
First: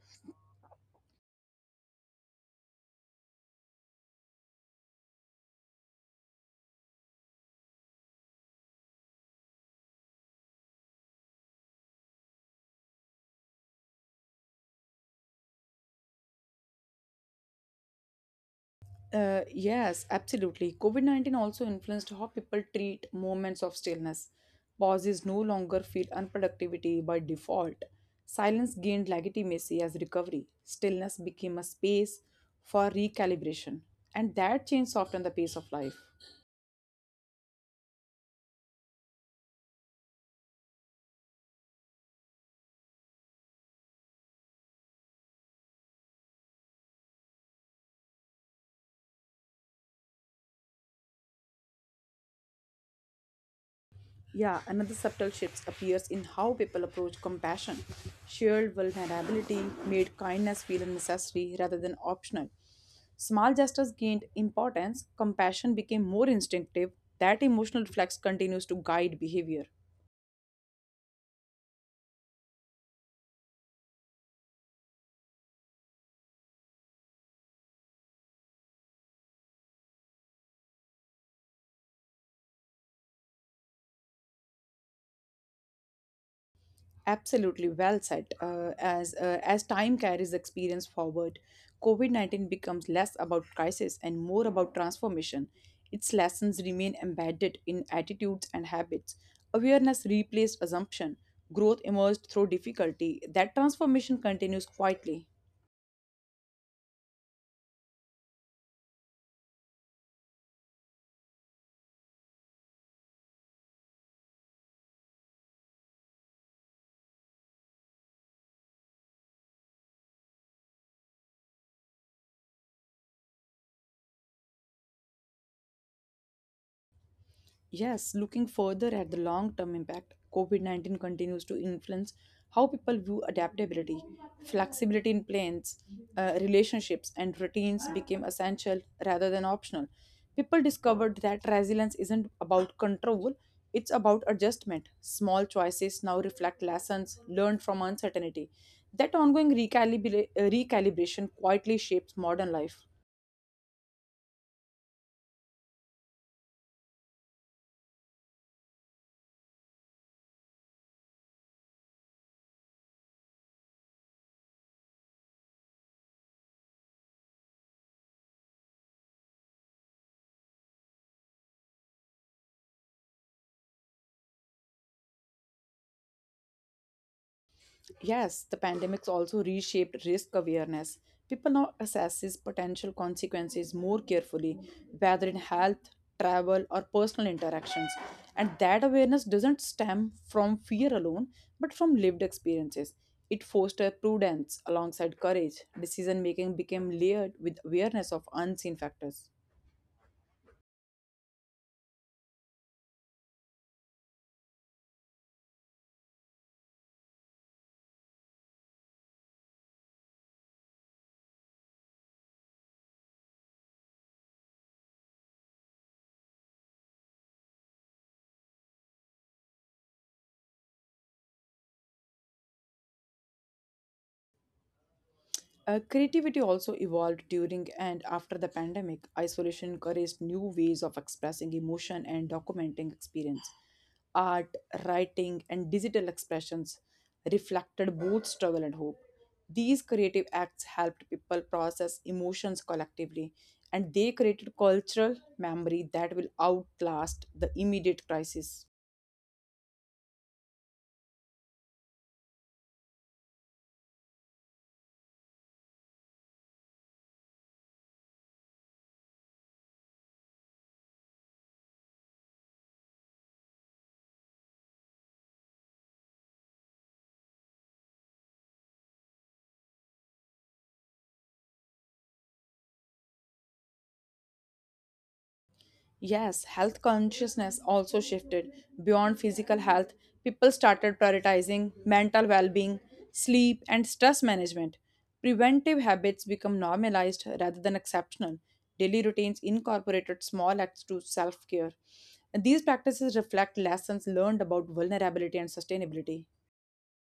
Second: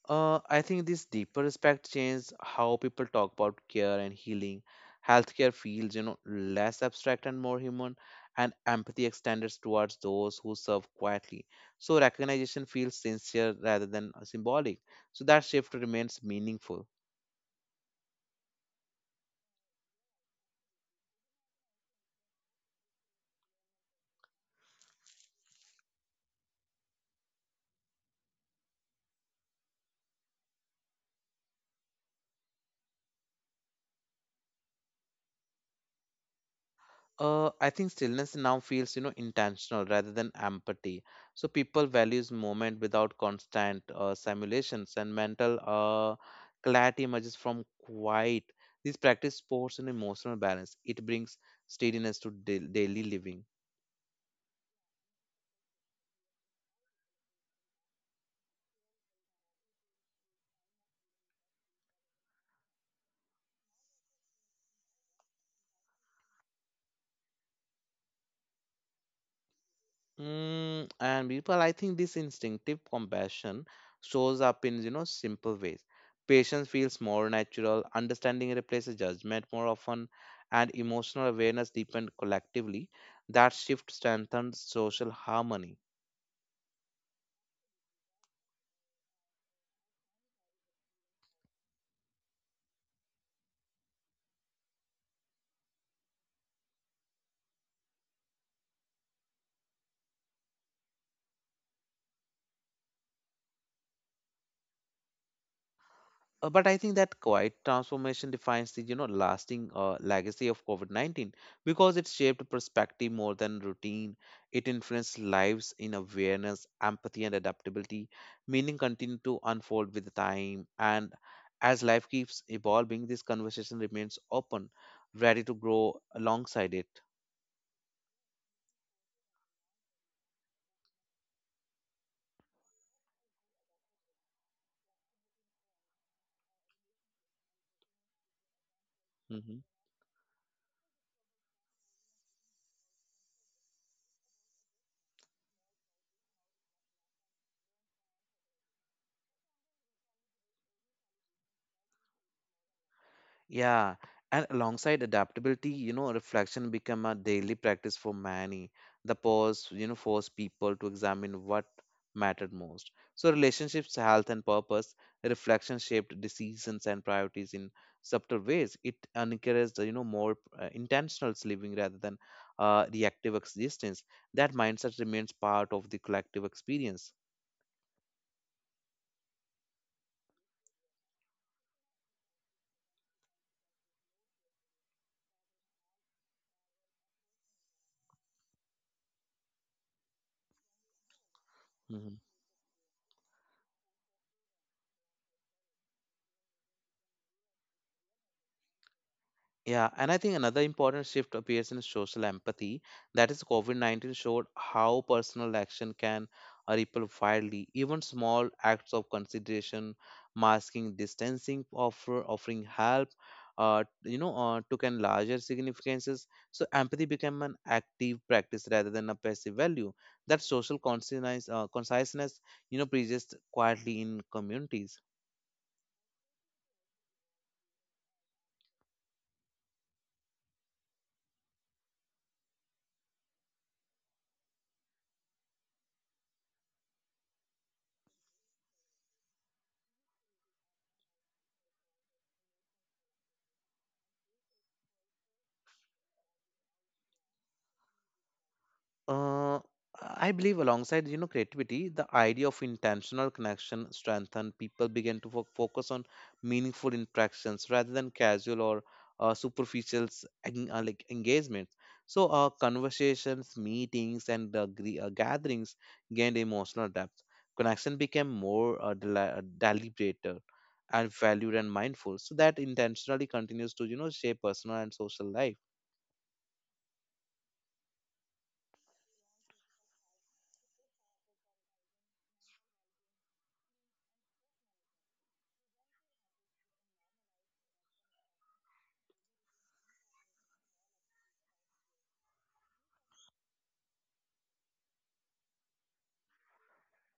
[SPEAKER 1] I think this deeper respect changed how people talk about care and healing. Healthcare feels, less abstract and more human, and empathy extended towards those who serve quietly. So recognition feels sincere rather than symbolic. So that shift remains meaningful.
[SPEAKER 2] Yes, absolutely. COVID COVID-19 also influenced how people treat moments of stillness. Pauses no longer feel unproductivity by default. Silence gained legitimacy as recovery. Stillness became a space for recalibration. And that changed often the pace of life.
[SPEAKER 1] I think stillness now feels, intentional rather than empathy. So people values moment without constant simulations and mental clarity emerges from quiet. This practice supports an emotional balance. It brings steadiness to daily living.
[SPEAKER 2] Yeah, another subtle shift appears in how people approach compassion. Shared vulnerability made kindness feel necessary rather than optional. Small gestures gained importance, compassion became more instinctive. That emotional reflex continues to guide behavior.
[SPEAKER 1] Mm, and people, I think this instinctive compassion shows up in, you know, simple ways. Patience feels more natural, understanding replaces judgment more often, and emotional awareness deepened collectively. That shift strengthens social harmony.
[SPEAKER 2] Absolutely well said. As time carries experience forward, COVID 19 becomes less about crisis and more about transformation. Its lessons remain embedded in attitudes and habits. Awareness replaced assumption. Growth emerged through difficulty. That transformation continues quietly.
[SPEAKER 1] But I think that quiet transformation defines the, you know, lasting legacy of COVID-19, because it shaped perspective more than routine. It influenced lives in awareness, empathy, and adaptability. Meaning continued to unfold with time, and as life keeps evolving, this conversation remains open, ready to grow alongside it.
[SPEAKER 2] Yes, looking further at the long term impact, COVID COVID-19 continues to influence how people view adaptability. Flexibility in plans, relationships, and routines became essential rather than
[SPEAKER 1] Mm-hmm.
[SPEAKER 2] optional. People discovered that resilience isn't about control, it's about adjustment. Small choices now reflect lessons learned from uncertainty. That ongoing recalibration quietly shapes modern life.
[SPEAKER 1] Yeah, and alongside adaptability, reflection become a daily practice for many. The pause, force people to examine what mattered most. So relationships, health, and purpose, reflection shaped decisions and priorities in subtle ways. It encouraged, more intentional living rather than reactive existence. That mindset remains part of the collective experience.
[SPEAKER 2] Yes, the pandemics also reshaped risk awareness. People now assess its potential consequences more carefully, whether in health, travel, or personal interactions. And that awareness doesn't stem from fear alone, but from
[SPEAKER 1] Mm-hmm.
[SPEAKER 2] lived experiences. It fostered prudence alongside courage. Decision making became layered with awareness of unseen factors.
[SPEAKER 1] Yeah, and I think another important shift appears in social empathy. That is, COVID 19 showed how personal action can ripple widely. Even small acts of consideration, masking, distancing, offering help, took on larger significances. So, empathy became an active practice rather than a passive value. That social conciseness, persists quietly in communities.
[SPEAKER 2] Creativity also evolved during and after the pandemic. Isolation encouraged new ways of expressing emotion and documenting experience. Art, writing, and digital expressions reflected both struggle and hope. These creative acts helped people process emotions collectively, and they created cultural memory that will outlast the immediate crisis.
[SPEAKER 1] Uh, I believe alongside, creativity, the idea of intentional connection strengthened. People began to focus on meaningful interactions rather than casual or uh, superficial, like engagements. So, conversations, meetings, and gatherings gained emotional depth. Connection became more deliberate and valued and mindful. So that intentionally continues to, shape personal and social life.
[SPEAKER 2] Yes, health consciousness also shifted. Beyond physical health, people started prioritizing mental well being, sleep, and stress management. Preventive habits become normalized rather than exceptional. Daily routines incorporated small acts to self care. These practices reflect lessons learned about vulnerability and sustainability.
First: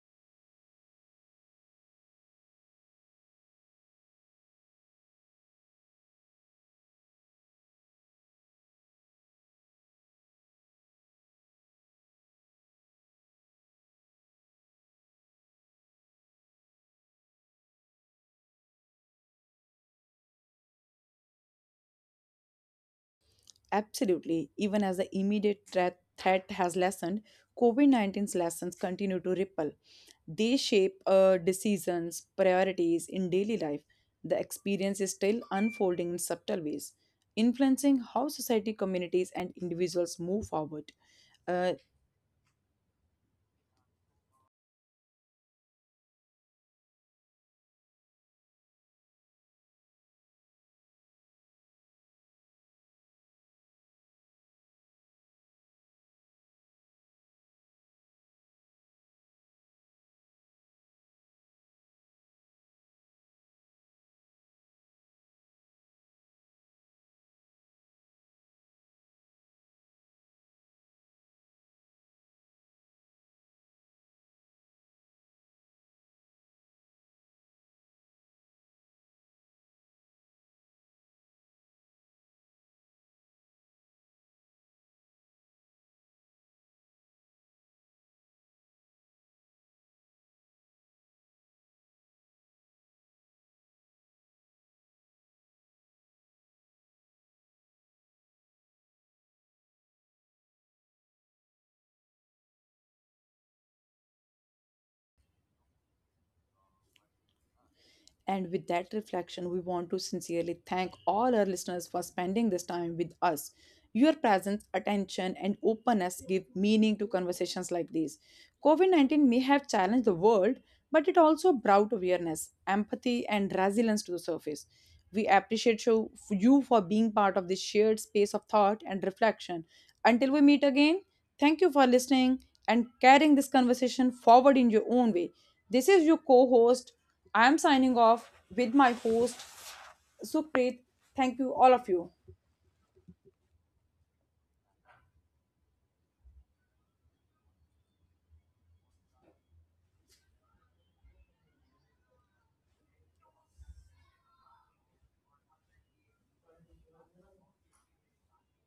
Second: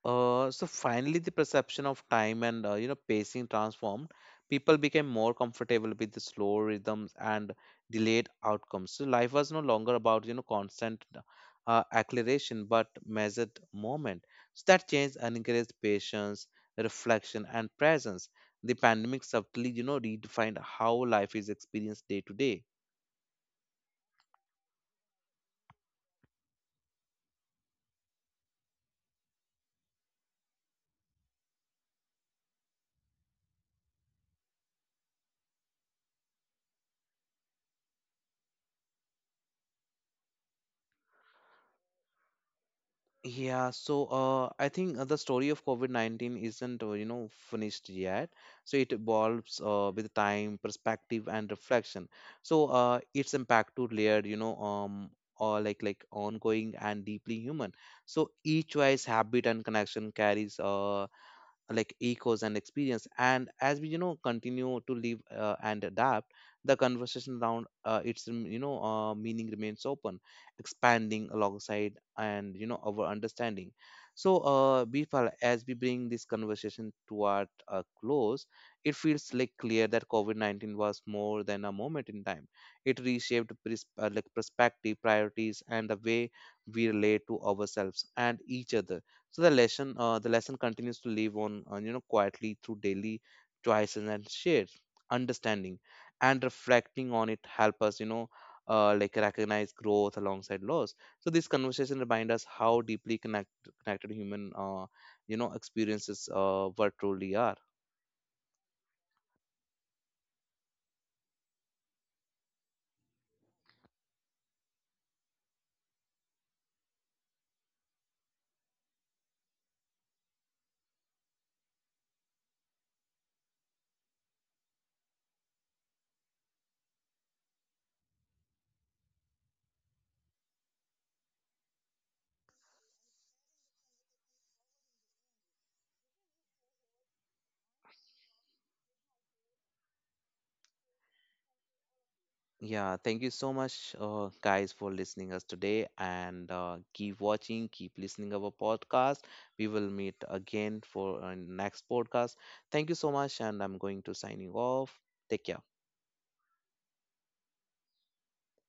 [SPEAKER 1] So finally, the perception of time and, you know, pacing transformed. People became more comfortable with the slow rhythms and delayed outcomes. So life was no longer about, you know, constant acceleration, but measured moment. So that change encouraged patience, reflection, and presence. The pandemic subtly, you know, redefined how life is experienced day to day.
[SPEAKER 2] Absolutely. Even as the immediate threat has lessened, COVID COVID-19's lessons continue to ripple. They shape decisions, priorities in daily life. The experience is still unfolding in subtle ways, influencing how society, communities, and individuals move forward. Uh,
[SPEAKER 1] Yeah, so I think the story of COVID-19 isn't, finished yet. So it evolves with time, perspective, and reflection. So its impact to layered, you know, or like ongoing and deeply human. So each choice, habit, and connection carries. Echoes and experience, and as we, you know, continue to live and adapt, the conversation around its meaning remains open, expanding alongside and, you know, our understanding. So, Bifal, as we bring this conversation toward a close, it feels like clear that covid-19 was more than a moment in time. It reshaped perspective, priorities, and the way we relate to ourselves and each other. So the lesson continues to live on, quietly, through daily choices and shared understanding, and reflecting on it help us, recognize growth alongside loss. So this conversation remind us how deeply connected human, experiences what truly are.
[SPEAKER 2] And with that reflection, we want to sincerely thank all our listeners for spending this time with us. Your presence, attention, and openness give meaning to conversations like these. COVID COVID-19 may have challenged the world, but it also brought awareness, empathy, and resilience to the surface. We appreciate you for being part of this shared space of thought and reflection. Until we meet again, thank you for listening and carrying this conversation forward in your own way. This is your co host. I am signing off with my host, Supreet. Thank you, all of you.
[SPEAKER 1] Yeah, thank you so much, guys, for listening us today, and keep watching, keep listening our podcast. We will meet again for next podcast. Thank you so much, and I'm going to signing off. Take care.